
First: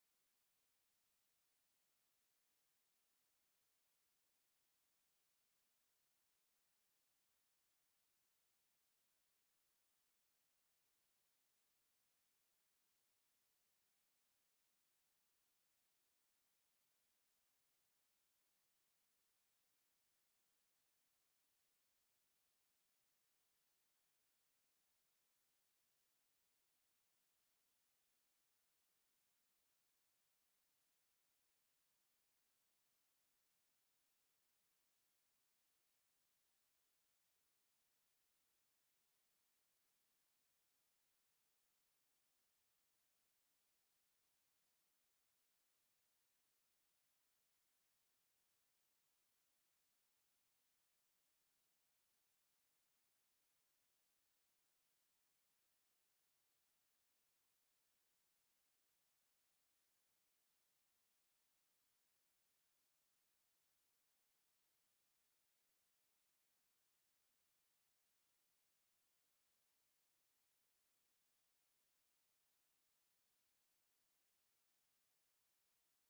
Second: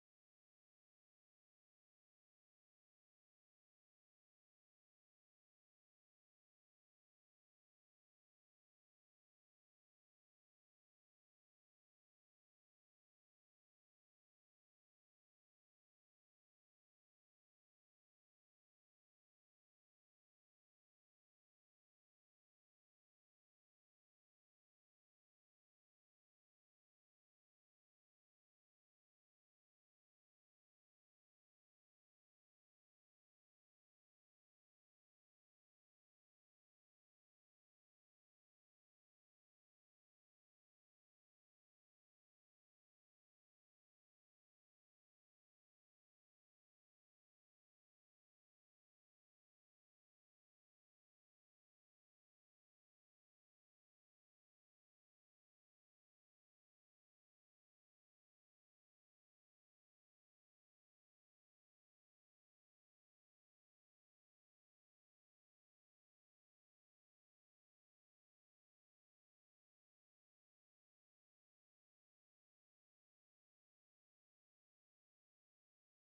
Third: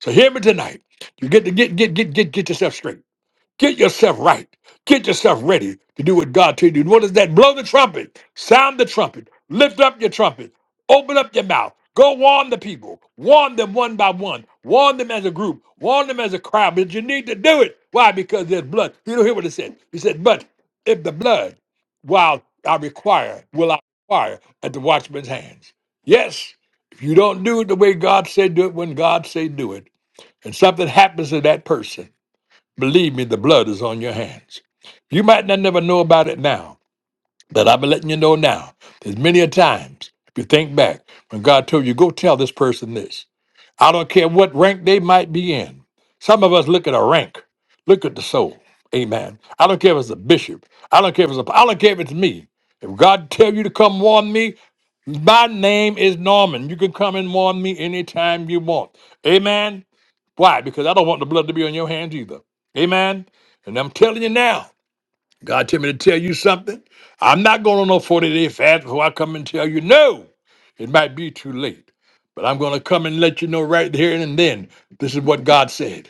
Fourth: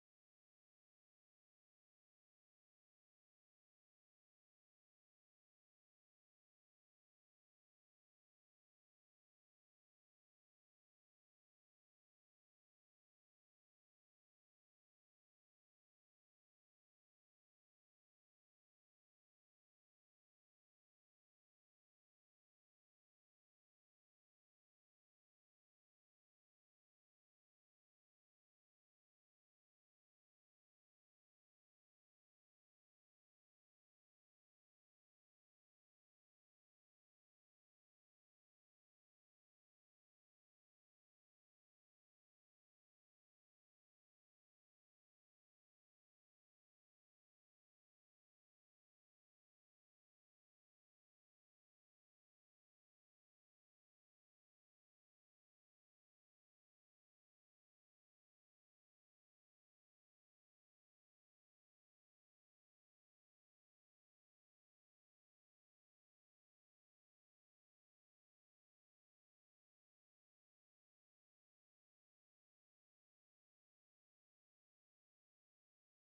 Speaker 1: So hear me tonight. You get to get get get get get yourself straight. Get yourself right. Get yourself ready to do what God told you. to do. What is that? Blow the trumpet. Sound the trumpet. Lift up your trumpet. Open up your mouth. Go warn the people. Warn them one by one. Warn them as a group. Warn them as a crowd. But you need to do it. Why? Because there's blood. You don't hear what it said. He said, but if the blood, while I require, will I require at the watchman's hands. Yes, if you don't do it the way God said do it, when God said do it, and something happens to that person, Believe me, the blood is on your hands. You might not never know about it now, but I've been letting you know now. There's many a times, if you think back, when God told you, go tell this person this. I don't care what rank they might be in. Some of us look at a rank, look at the soul. Amen. I don't care if it's a bishop. I don't care if it's a, I don't care if it's me. If God tell you to come warn me, my name is Norman. You can come and warn me anytime you want. Amen. Why? Because I don't want the blood to be on your hands either. Amen. And I'm telling you now, God tell me to tell you something. I'm not going on no 40 day fast before I come and tell you no. It might be too late, but I'm going to come and let you know right here and then. This is what God said.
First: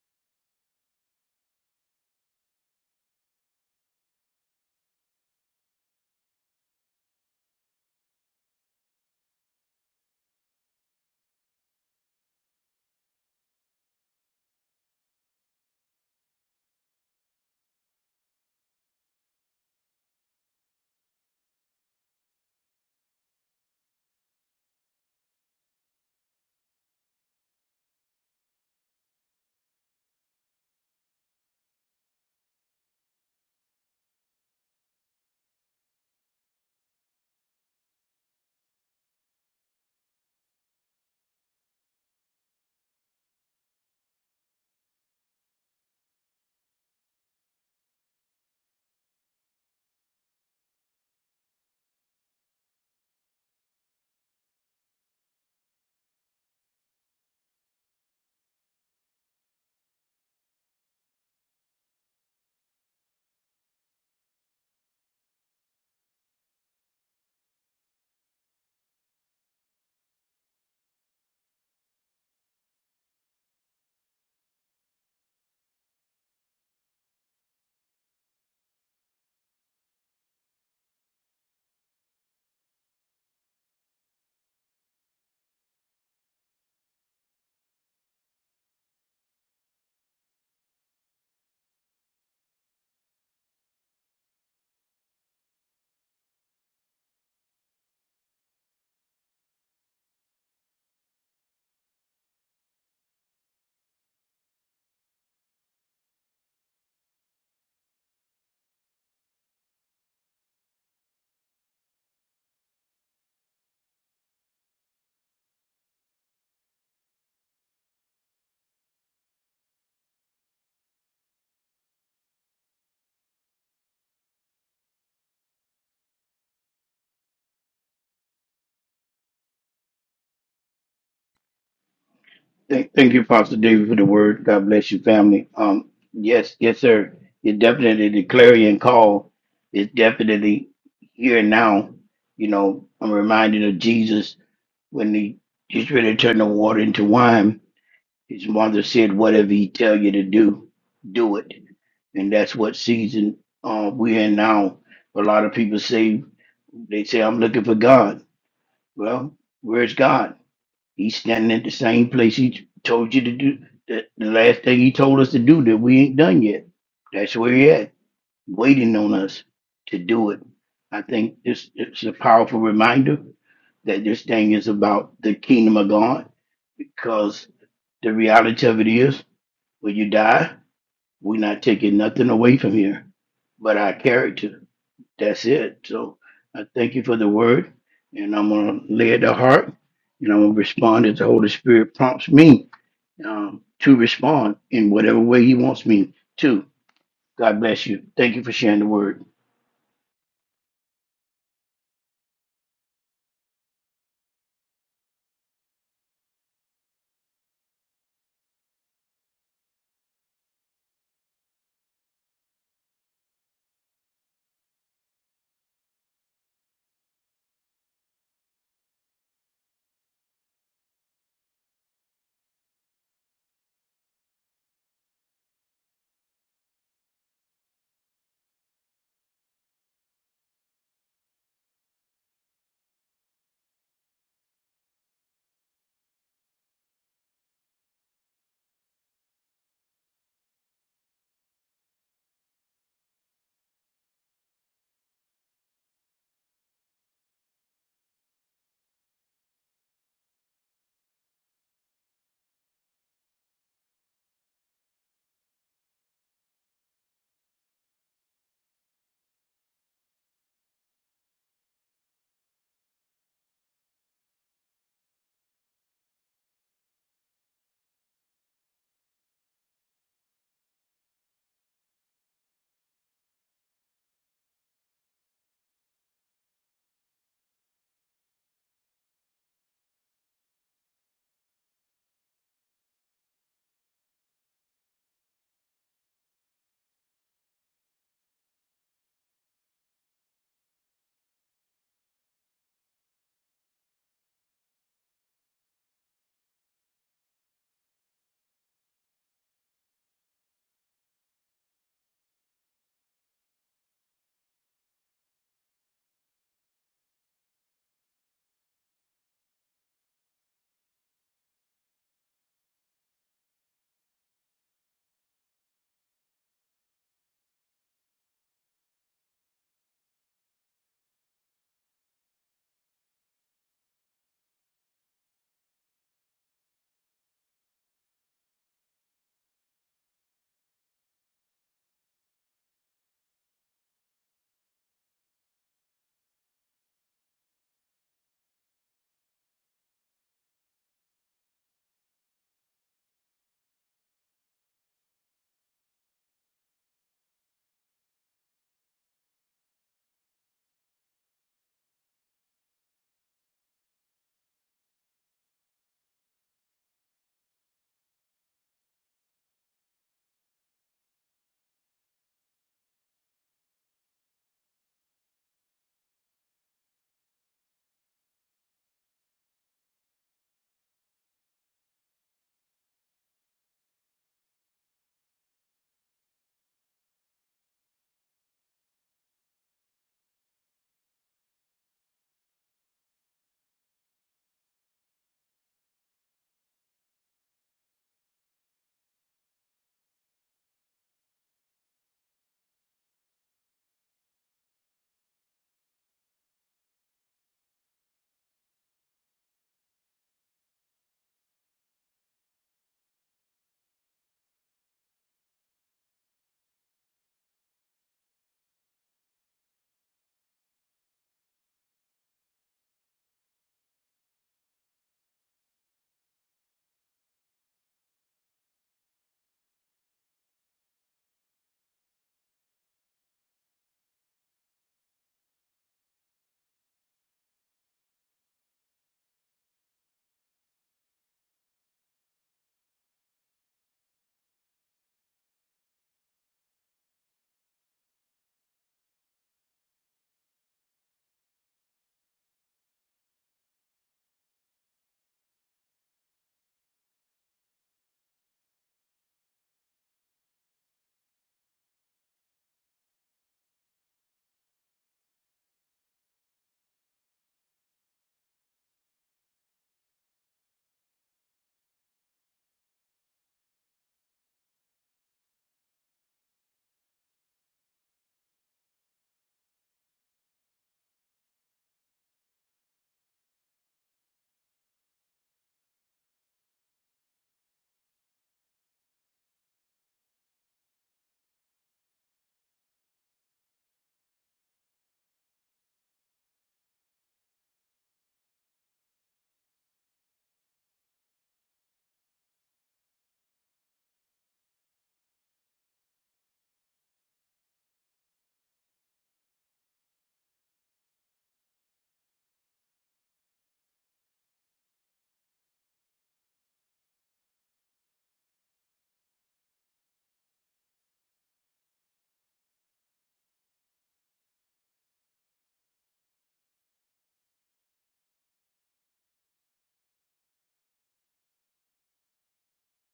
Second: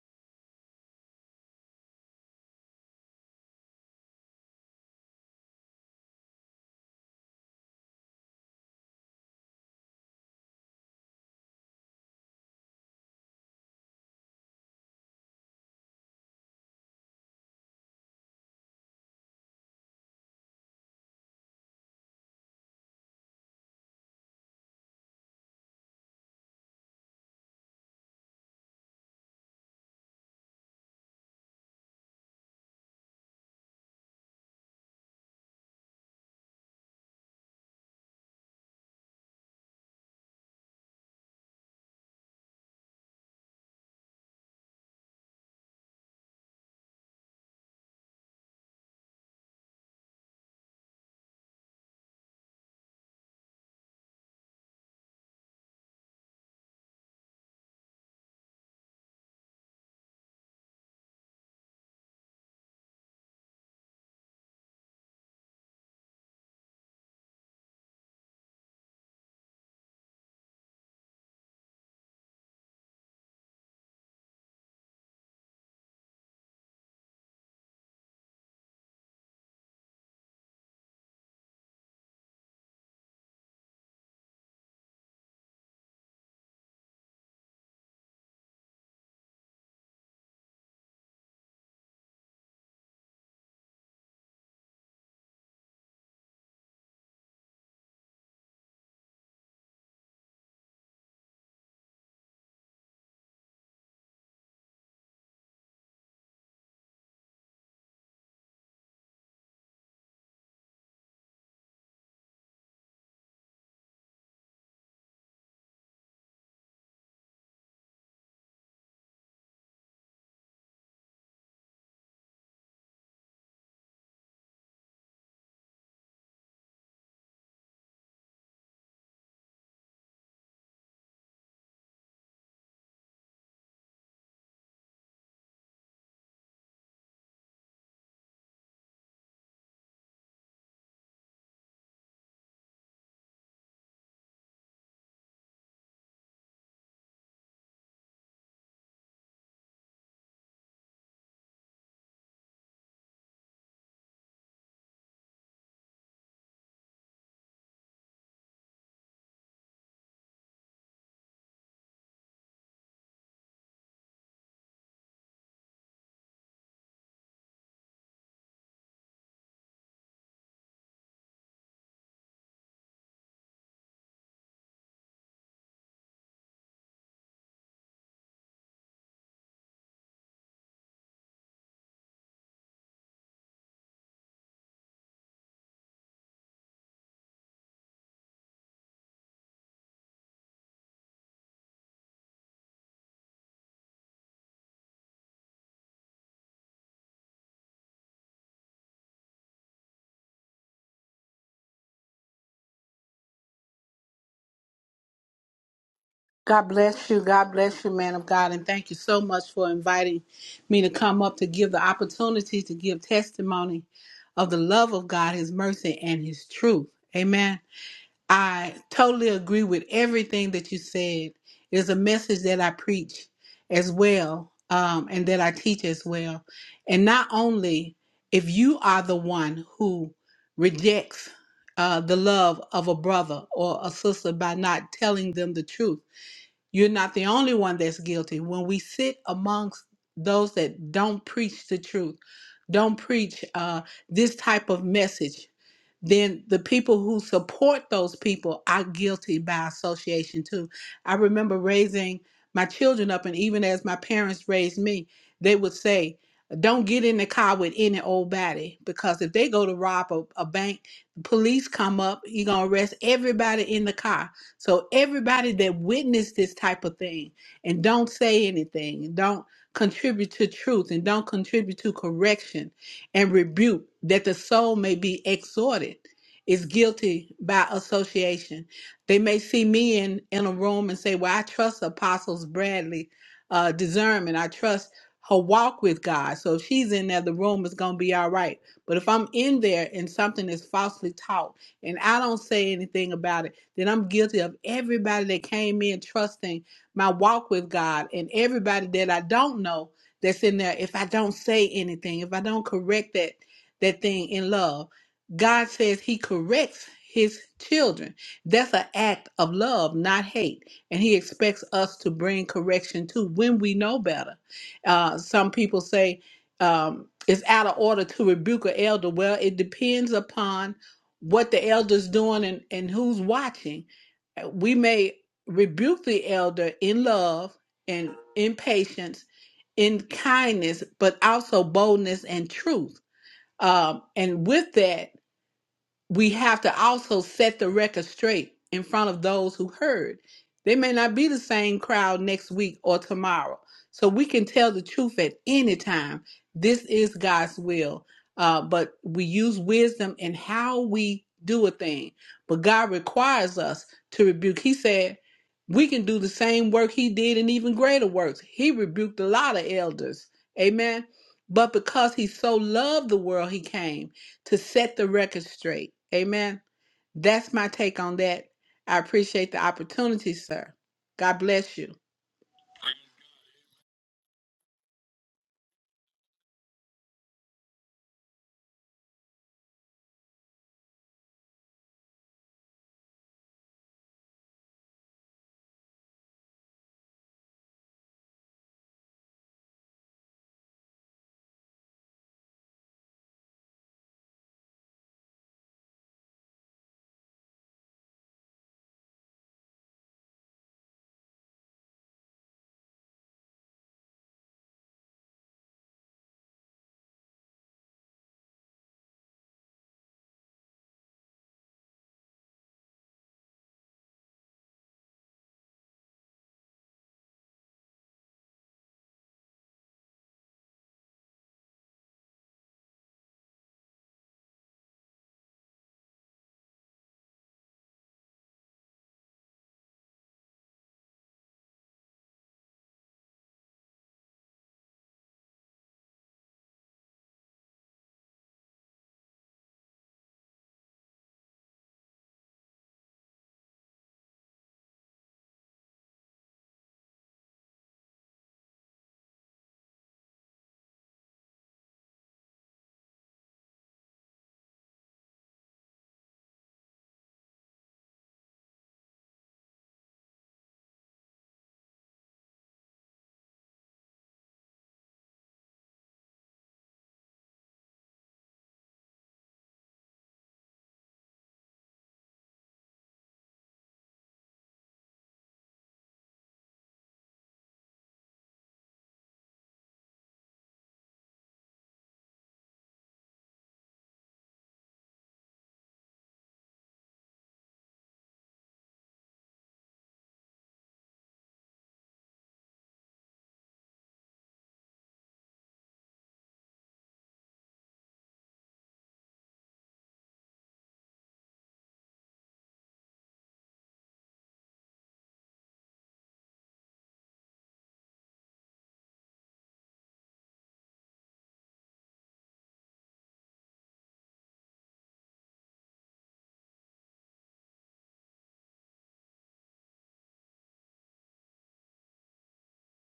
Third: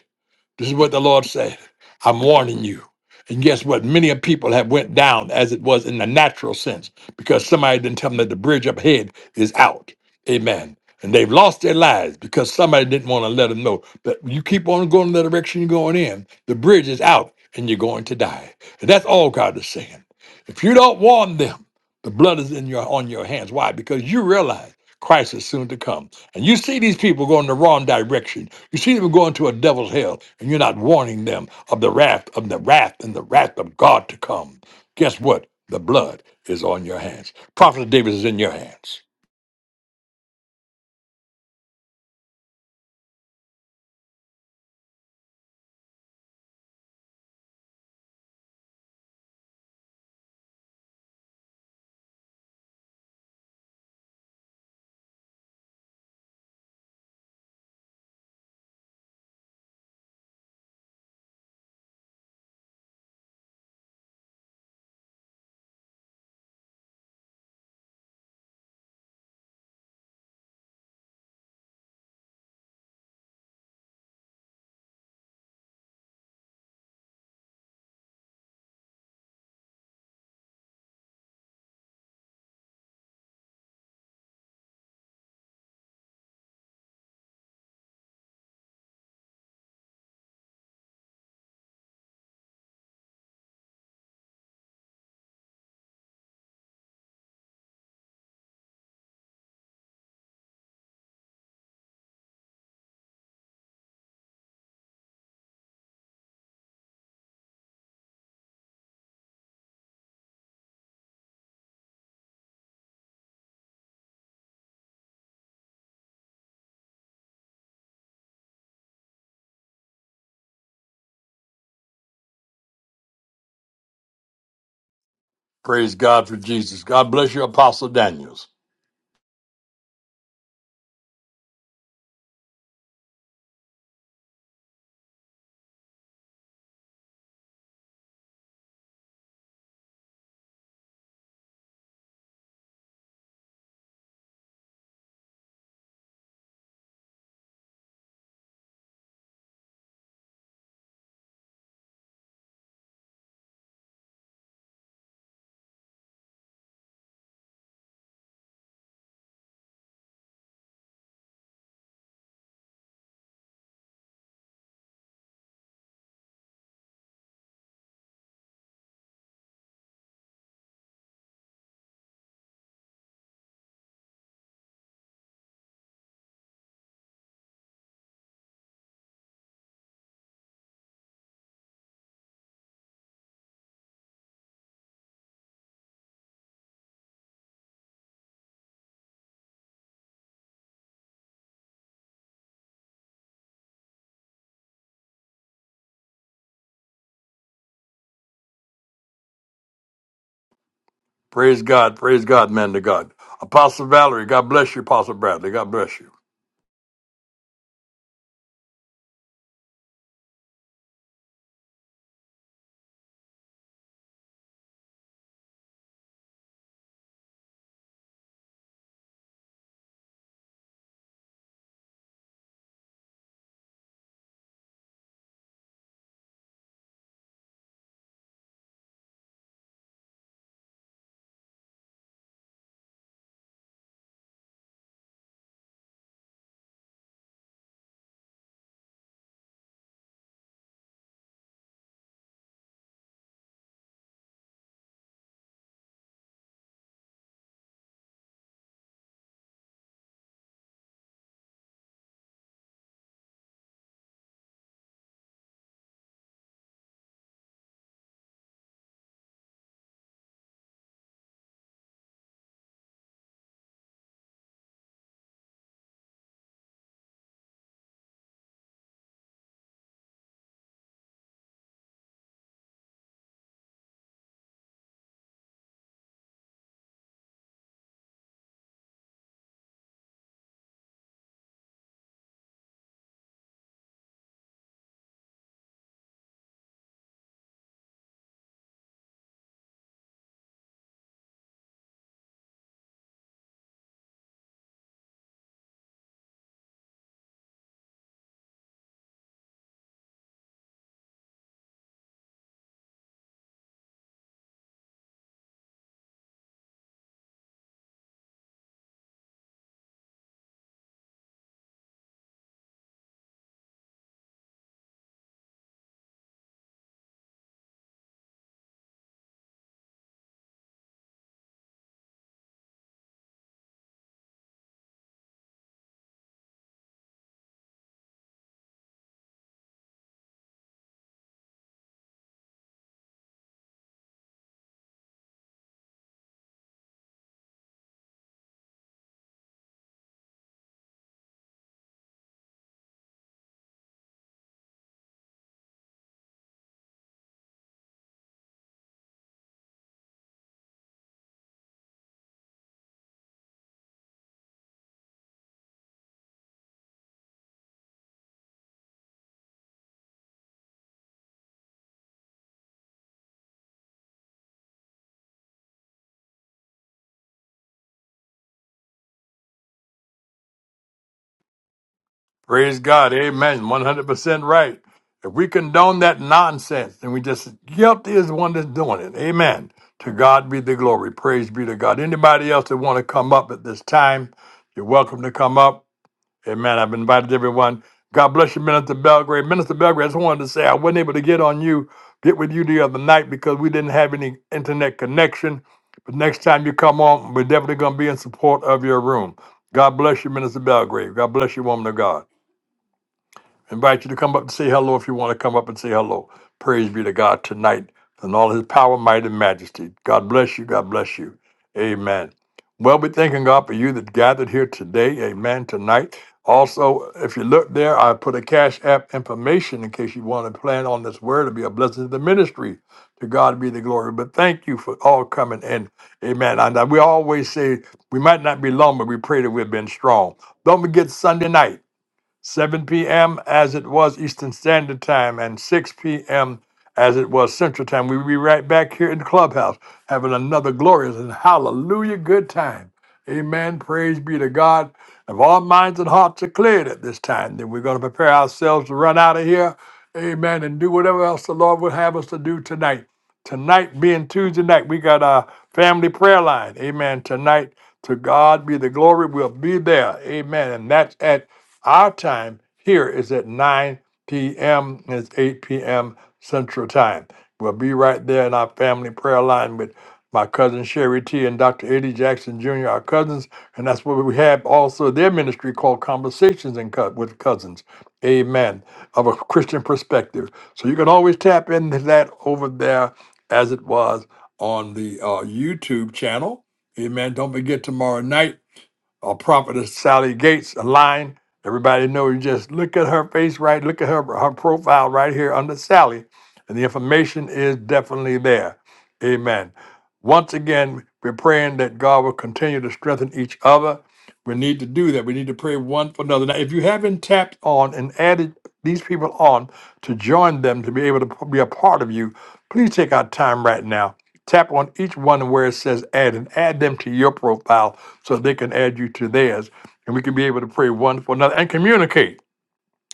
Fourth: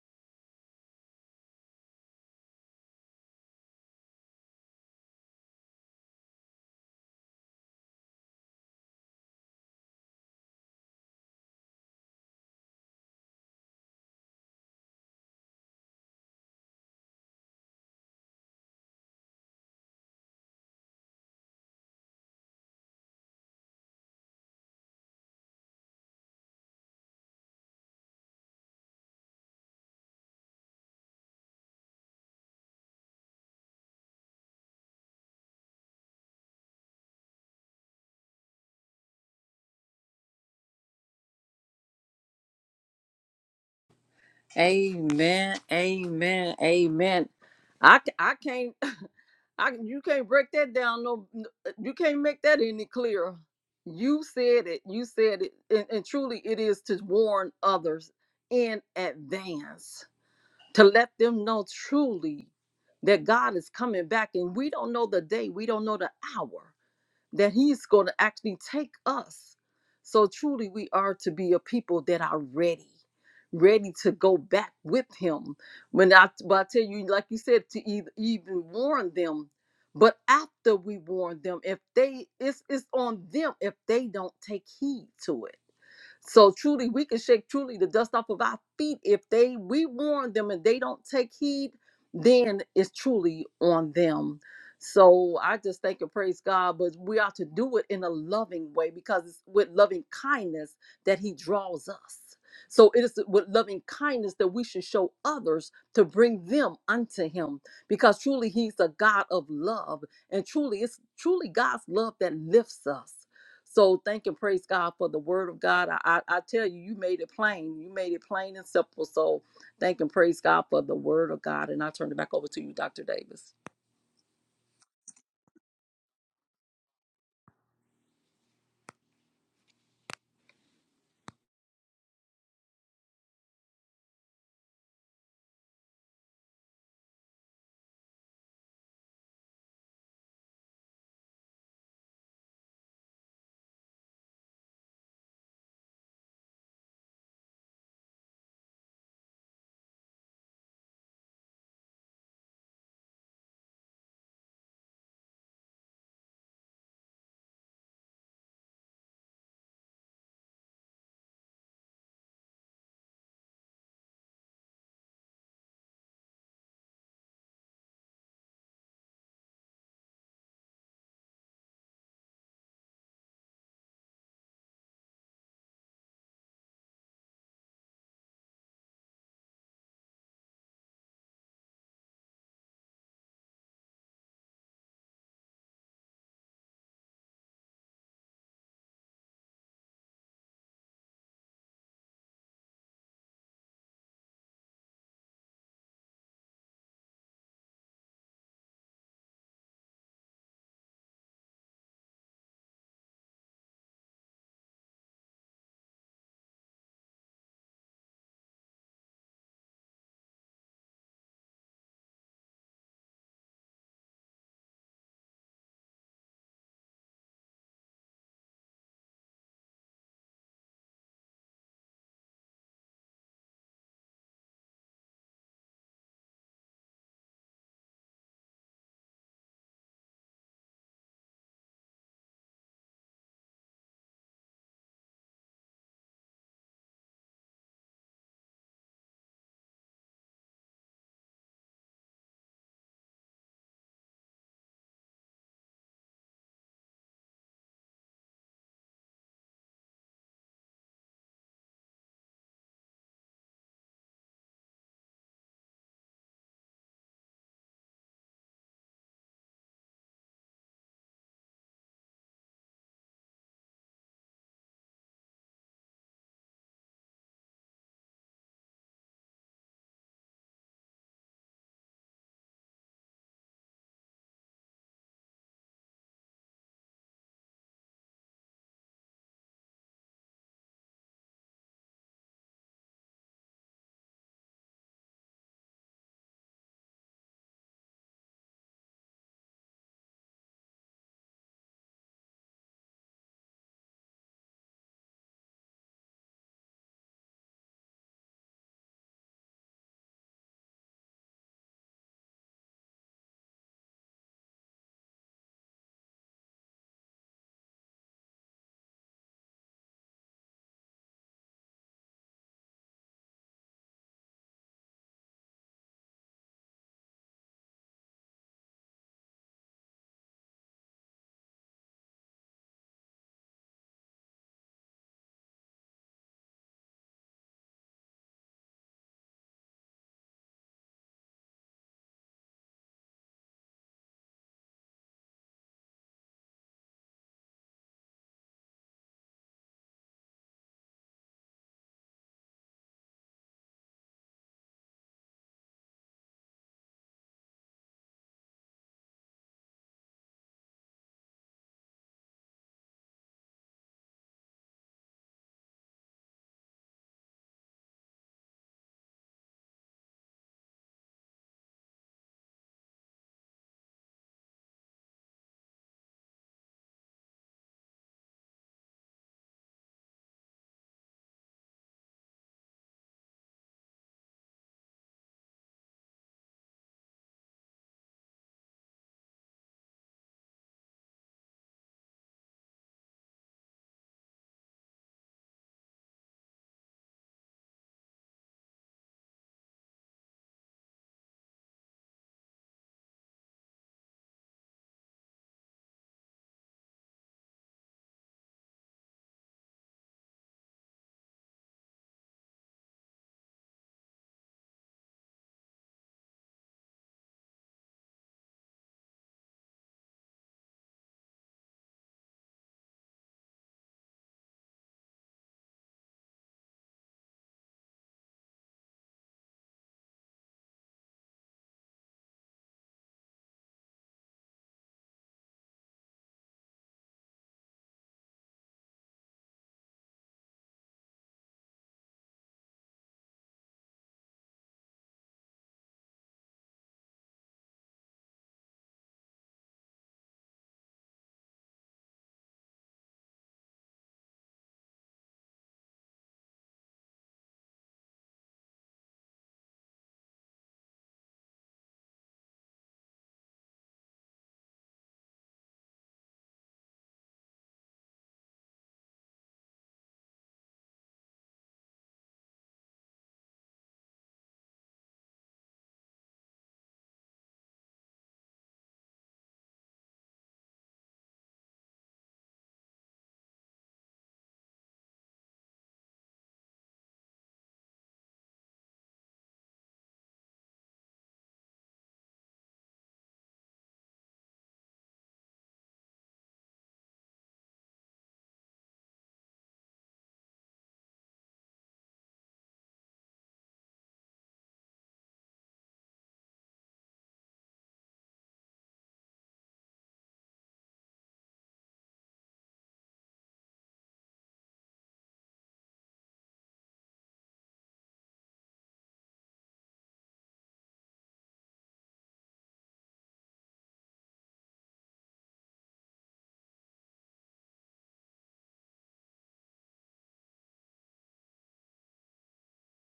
Speaker 1: This is what the Lord said. I'm warning you. And guess what? Many of people have went down as it was in the natural sense because somebody didn't tell them that the bridge up ahead is out. Amen. And they've lost their lives because somebody didn't want to let them know. But you keep on going in the direction you're going in, the bridge is out and you're going to die. And that's all God is saying. If you don't warn them, the blood is in your on your hands. Why? Because you realize Christ is soon to come. And you see these people going the wrong direction. You see them going to a devil's hell, and you're not warning them of the wrath, of the wrath, and the wrath of God to come. Guess what? The blood is on your hands. Prophet David is in your hands.
Speaker 4: Amen. Amen. Amen. I, c- I can't. I you can't break that down. No, uh, you can't make that any clearer. You said it. You said it, and, and truly, it is to warn others in advance to let them know truly that God is coming back, and we don't know the day, we don't know the hour, that he's going to actually take us. So truly, we are to be a people that are ready, ready to go back with him. When I, but I tell you, like you said, to either, even warn them, but after we warn them, if they, it's it's on them if they don't take heed to it so truly, we can shake truly the dust off of our feet. If they we warn them and they don't take heed, then it's truly on them. So I just thank and praise God, but we are to do it in a loving way because it's with loving kindness that He draws us. So it is with loving kindness that we should show others to bring them unto Him because truly He's a God of love and truly it's truly God's love that lifts us. So thank and praise God for the word of God. I, I, I tell you, you made it plain. You made it plain and simple. So thank and praise God for the word of God. And I turn it back over to you, Dr. Davis.
Speaker 1: Praise God for Jesus. God bless you, Apostle Daniels.
Speaker 2: Thank, thank you, Pastor David, for the word. God bless you, family. Um, yes, yes, sir. It definitely the clarion call is definitely here and now. You know, I'm reminded of Jesus when he just ready to turn the water into wine. His mother said, "Whatever he tell you to do, do it," and that's what season uh, we're in now. A lot of people say they say, "I'm looking for God." Well, where's God? He's standing at the same place he told you to do. The, the last thing he told us to do that we ain't done yet. That's where he at, waiting on us to do it. I think this it's a powerful reminder that this thing is about the kingdom of God because the reality of it is when you die, we're not taking nothing away from here but our character that's it. So I thank you for the word, and I'm going to lay it to heart, and I'm going to respond as the Holy Spirit prompts me um, to respond in whatever way He wants me to. God bless you. Thank you for sharing the word.
Speaker 1: Praise God. Praise God, man to God. Apostle Valerie, God bless you, Apostle Bradley. God bless you.
Speaker 3: God bless you. God bless you, man of God. And thank you so much for inviting me to come up to give the opportunity to give testimony of the love of God, His mercy, and His truth. Amen. I totally agree with everything that you said. It is a message that I preach as well, um, and that I teach as well. And not only if you are the one who rejects uh, the love of a brother or a sister by not telling them the truth, you're not the only one that's guilty. When we sit amongst those that don't preach the truth, don't preach uh, this type of message, then the people who support those people are guilty by association too. I remember raising my children up, and even as my parents raised me, they would say, don't get in the car with any old body because if they go to rob a, a bank, police come up, you're gonna arrest everybody in the car. So everybody that witnessed this type of thing and don't say anything, and don't contribute to truth and don't contribute to correction and rebuke that the soul may be exhorted is guilty by association. They may see me in, in a room and say, Well, I trust Apostles Bradley uh, discernment. I trust her walk with God. So if she's in there, the room is going to be all right. But if I'm in there and something is falsely taught and I don't say anything about it, then I'm guilty of everybody that came in trusting my walk with God and everybody that I don't know that's in there, if I don't say anything, if I don't correct that that thing in love, God says he corrects his children. That's an act of love, not hate. And he expects us to bring correction to when we know better. Uh, some people say um, it's out of order to rebuke an elder. Well, it depends upon what the elder's doing and, and who's watching. We may rebuke the elder in love and in patience in kindness, but also boldness and truth. Um, and with that, we have to also set the record straight in front of those who heard. They may not be the same crowd next week or tomorrow. So we can tell the truth at any time. This is God's will. Uh, but we use wisdom in how we do a thing. But God requires us to rebuke. He said, we can do the same work he did and even greater works. He rebuked a lot of elders. Amen. But because he so loved the world, he came to set the record straight. Amen. That's my take on that. I appreciate the opportunity, sir. God bless you.
Speaker 1: Praise God. Amen. 100% right. If we condone that nonsense, then we just, yep, there's one that's doing it. Amen. To God be the glory. Praise be to God. Anybody else that want to come up at this time, you're welcome to come up. Amen. I've invited everyone. God bless you, Minister Belgrade. Minister Belgrade, I just wanted to say I wasn't able to get on you, get with you the other night because we didn't have any internet connection. But next time you come on, we're definitely going to be in support of your room. God bless you, Minister Belgrade. God bless you, woman of God. Invite you to come up and say hello if you want to come up and say hello. Praise be to God tonight and all his power, might, and majesty. God bless you. God bless you. Amen. Well, we're thanking God for you that gathered here today. Amen. Tonight. Also, if you look there, I put a Cash App information in case you want to plan on this word to be a blessing to the ministry. To God be the glory. But thank you for all coming in. Amen. And uh, we always say we might not be long, but we pray that we've been strong. Don't forget Sunday night. 7 p.m. as it was Eastern Standard Time, and 6 p.m. as it was Central Time. We'll be right back here in the clubhouse having another glorious and hallelujah good time. Amen. Praise be to God. If our minds and hearts are cleared at this time, then we're going to prepare ourselves to run out of here. Amen. And do whatever else the Lord would have us to do tonight. Tonight being Tuesday night, we got our family prayer line. Amen. Tonight, to God be the glory. We'll be there. Amen. And that's at our time here is at 9 p.m. and it's 8 p.m. Central Time. We'll be right there in our family prayer line with my cousin Sherry T and Dr. Eddie Jackson Jr., our cousins. And that's where we have also their ministry called Conversations and Co- with Cousins. Amen. Of a Christian perspective. So you can always tap into that over there as it was on the uh, YouTube channel. Amen. Don't forget tomorrow night uh, prophetess Sally Gates a line. Everybody know you just look at her face, right? Look at her her profile right here under Sally, and the information is definitely there. Amen. Once again, we're praying that God will continue to strengthen each other. We need to do that. We need to pray one for another. Now, if you haven't tapped on and added these people on to join them to be able to p- be a part of you, please take our time right now Tap on each one where it says add and add them to your profile so they can add you to theirs. And we can be able to pray one for another and communicate,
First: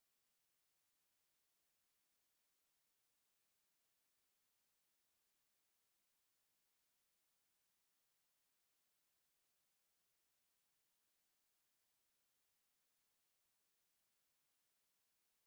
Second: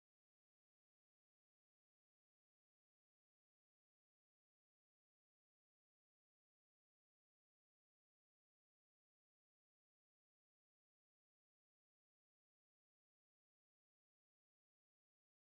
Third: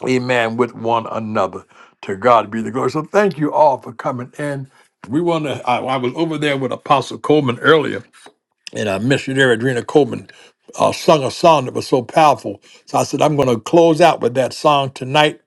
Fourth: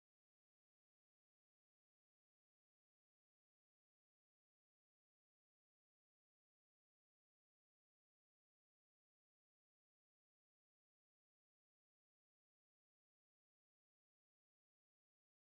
Speaker 1: amen, with one another. To God be the glory. So thank you all for coming in. We want to, I, I was over there with Apostle Coleman earlier, and our missionary Adrena Coleman uh, sung a song that was so powerful. So I said, I'm going to close out with that song tonight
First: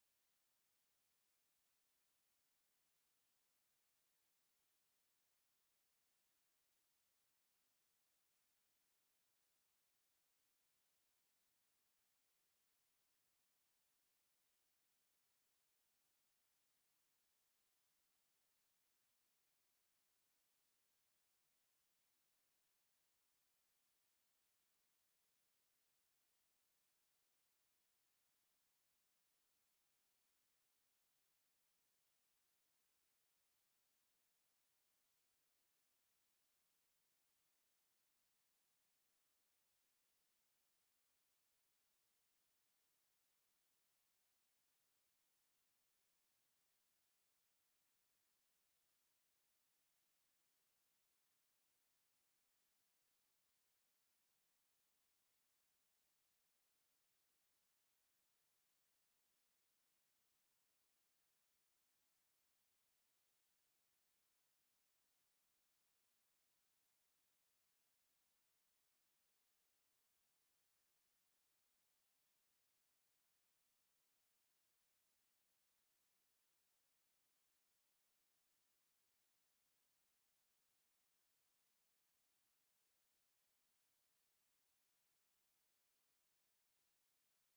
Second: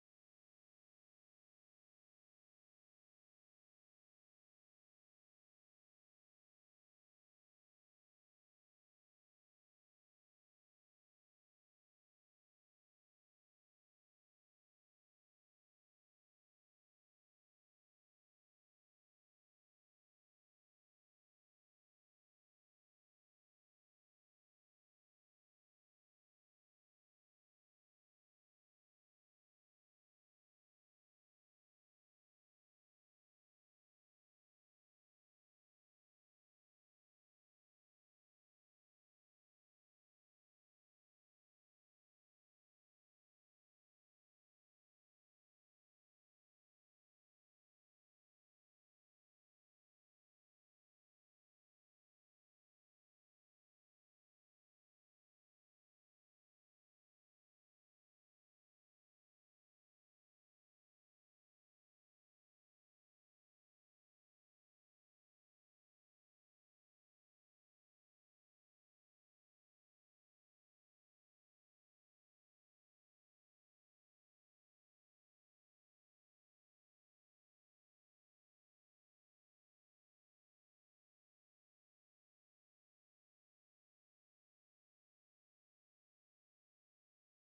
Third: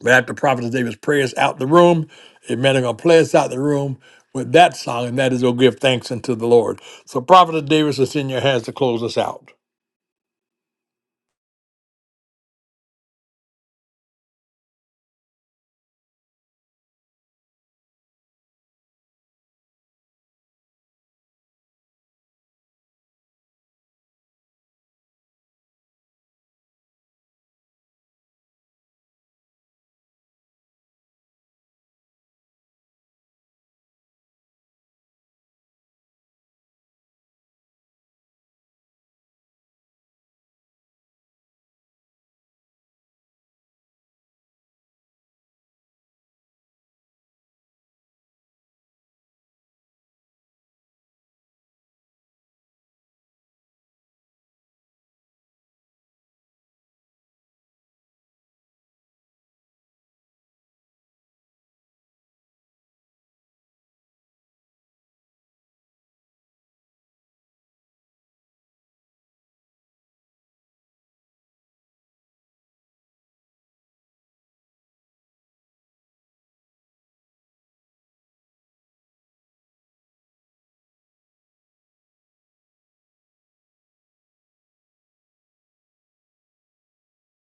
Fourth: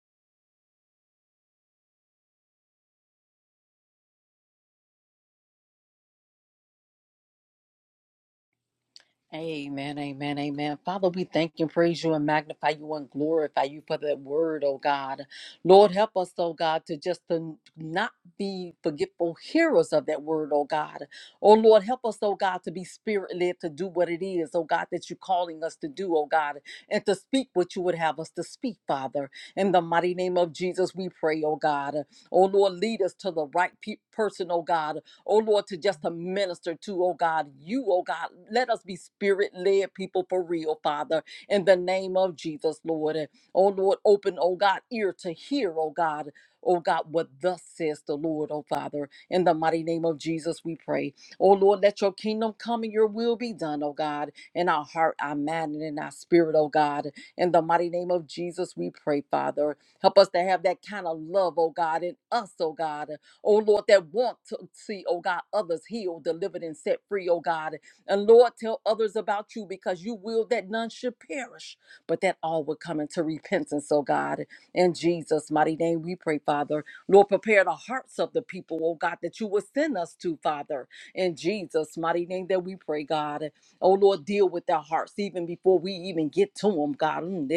Speaker 1: but after Prophet David's prayers out the room, amen, they're going to play us out the room with that song, and that is going to give thanks unto the Lord. So, Prophet Davis, it's in your hands to close us out.
Speaker 4: Amen, amen, amen. Father, we thank you and praise you and magnify you and glorify you for that word, oh God. Lord, help us, oh God, to just to not be forgetful hearers of that word, oh God. Oh Lord, help us, oh God, to be spirit led to do what it is, oh God, that you're calling us to do, oh God, and to speak what you would have us to speak, Father. In the mighty name of Jesus, we pray, oh God. Oh Lord, lead us to the right pe- person, oh God, oh Lord, to just to minister to, oh God, you, oh God. Let us be spirit led people for real, Father, in the name of Jesus, Lord. And oh Lord, open, oh God, ear to hear, oh God. Oh God, what thus says the Lord, oh Father, in the mighty name of Jesus, we pray. Oh Lord, let your kingdom come and your will be done, oh God, in our heart, our mind, and in our spirit, oh God. In the mighty name of Jesus, we pray, Father. Help us to have that kind of love, oh God, in us, oh God oh Lord, that want to see, oh God, others healed, delivered, and set free, oh God. And Lord, tell others about you because you will that none should perish, but that all would come into repentance, oh God. In Jesus' mighty name, we pray, Father. Lord, prepare the hearts of the people, oh God, that you would send us to, Father. In Jesus' mighty name, that we pray, God. Oh Lord, deal with their hearts even before we even get to them, God. Mm,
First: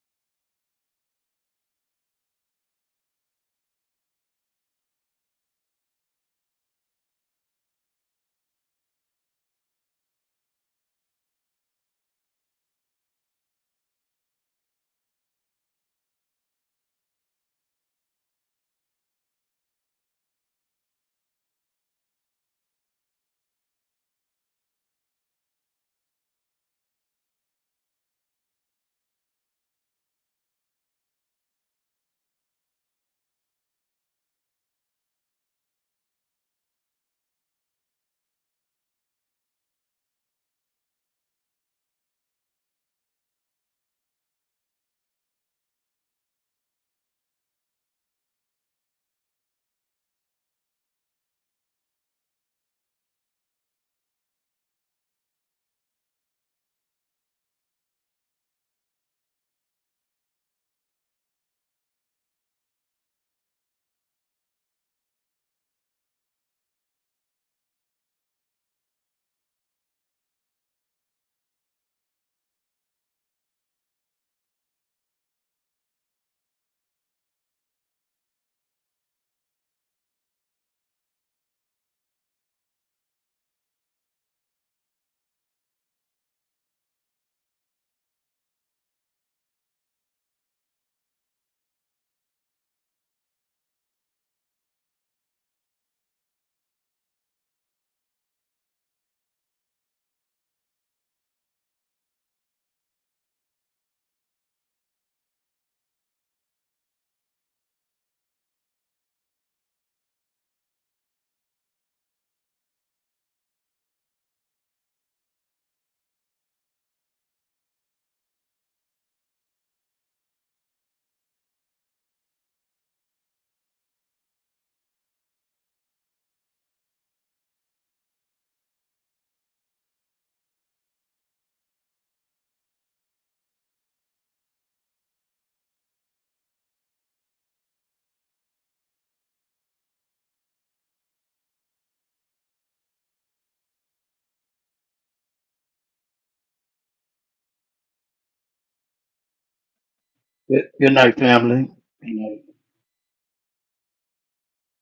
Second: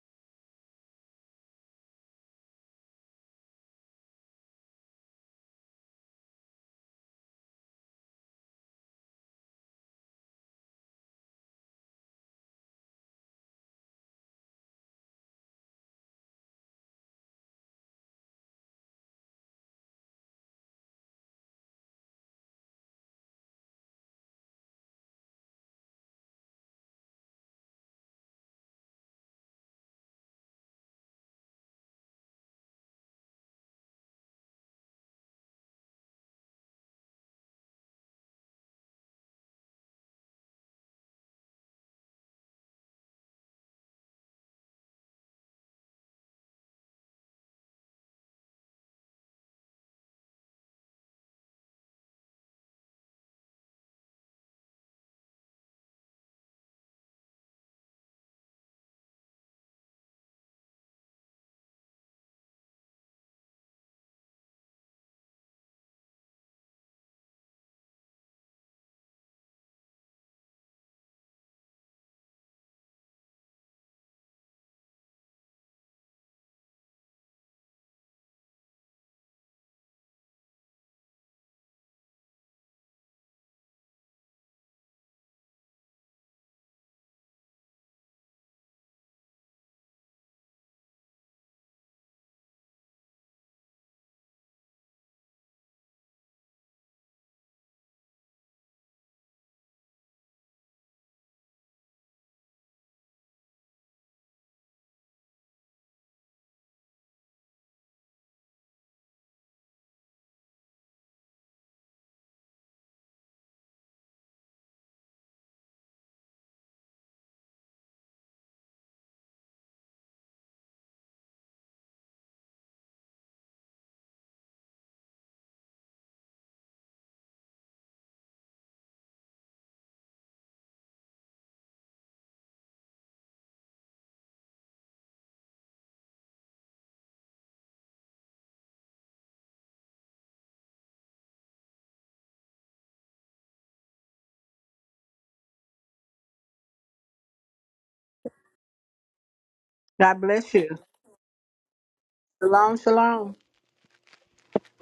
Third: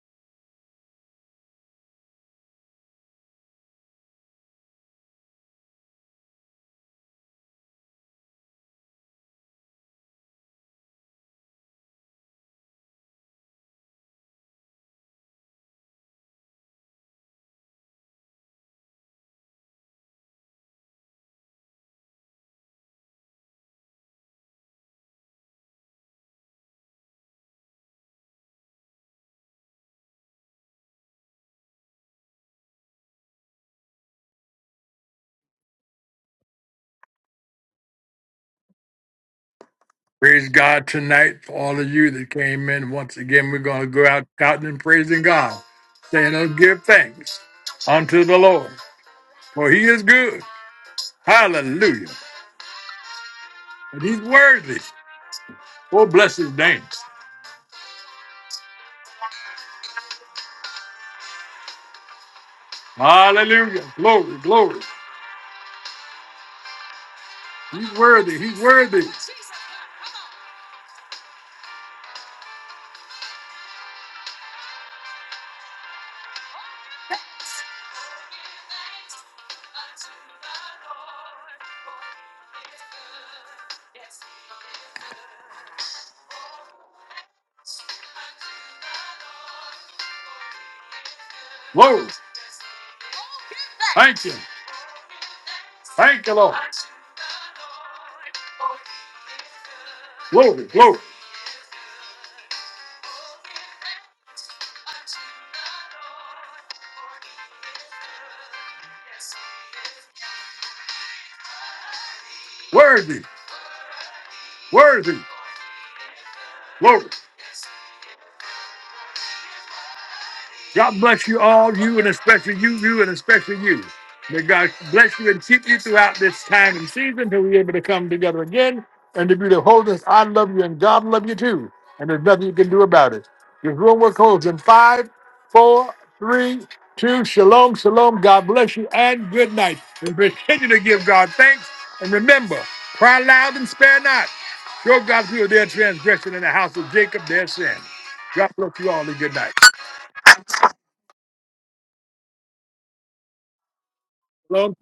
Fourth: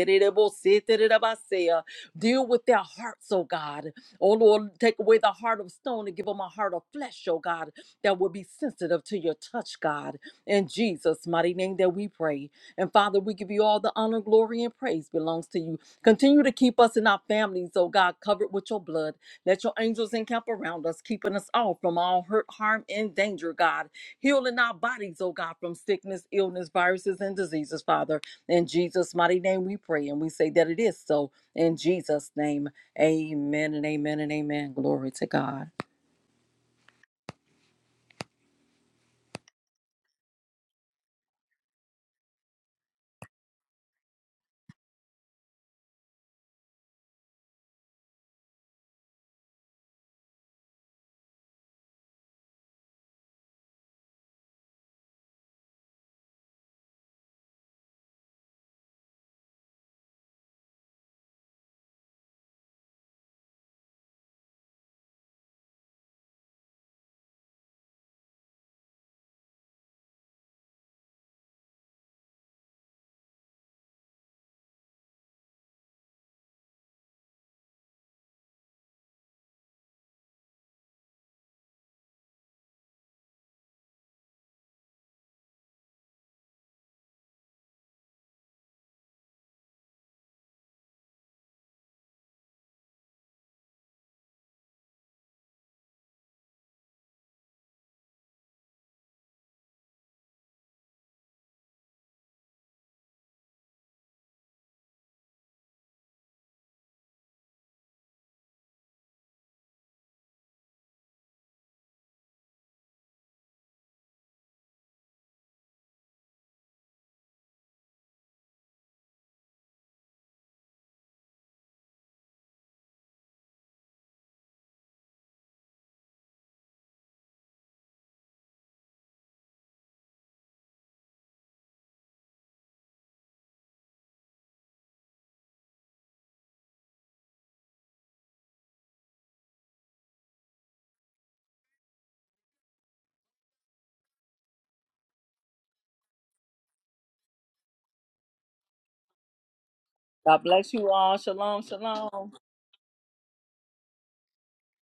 Speaker 4: Deal with their hearts, oh God. Oh Lord, take away the heart of stone and give them a heart of flesh, oh God, that will be sensitive to your touch, God. In Jesus' mighty name that we pray. And Father, we give you all the honor, glory, and praise belongs to you. Continue to keep us and our families, oh God, covered with your blood. Let your angels encamp around us, keeping us all from all hurt, harm, and danger, God. Healing our bodies, oh God, from sickness, illness, viruses, and diseases, Father. In Jesus' mighty name we pray and we say that it is so. In Jesus' name. Amen and amen and amen. Glory to God.
Speaker 1: Praise God tonight for all of you that came in. Once again, we're going to go out shouting and praising God, saying, oh, give thanks unto the Lord, for he is good. Hallelujah. And he's worthy. Oh, bless his name. Hallelujah. Glory, glory. He's worthy. He's worthy. Glory. Thank you. Thank you, Lord. Glory, glory, worthy, worthy, glory. God bless you all, you and especially you, you and especially you. May God bless you and keep you throughout this time and season until we're able to come together again and to be the holiness. I love you and God love you too. And there's nothing you can do about it. This room will close in five, four, three, two. Shalom, shalom. God bless you and good night. And continue to give God thanks. And remember, cry loud and spare not. Show God's people their transgression in the house of Jacob their sin. God bless you all and good night.
Speaker 3: God bless you.
Speaker 2: Good, good night, family.
Speaker 3: Shalom, shalom.
Speaker 1: Shalom.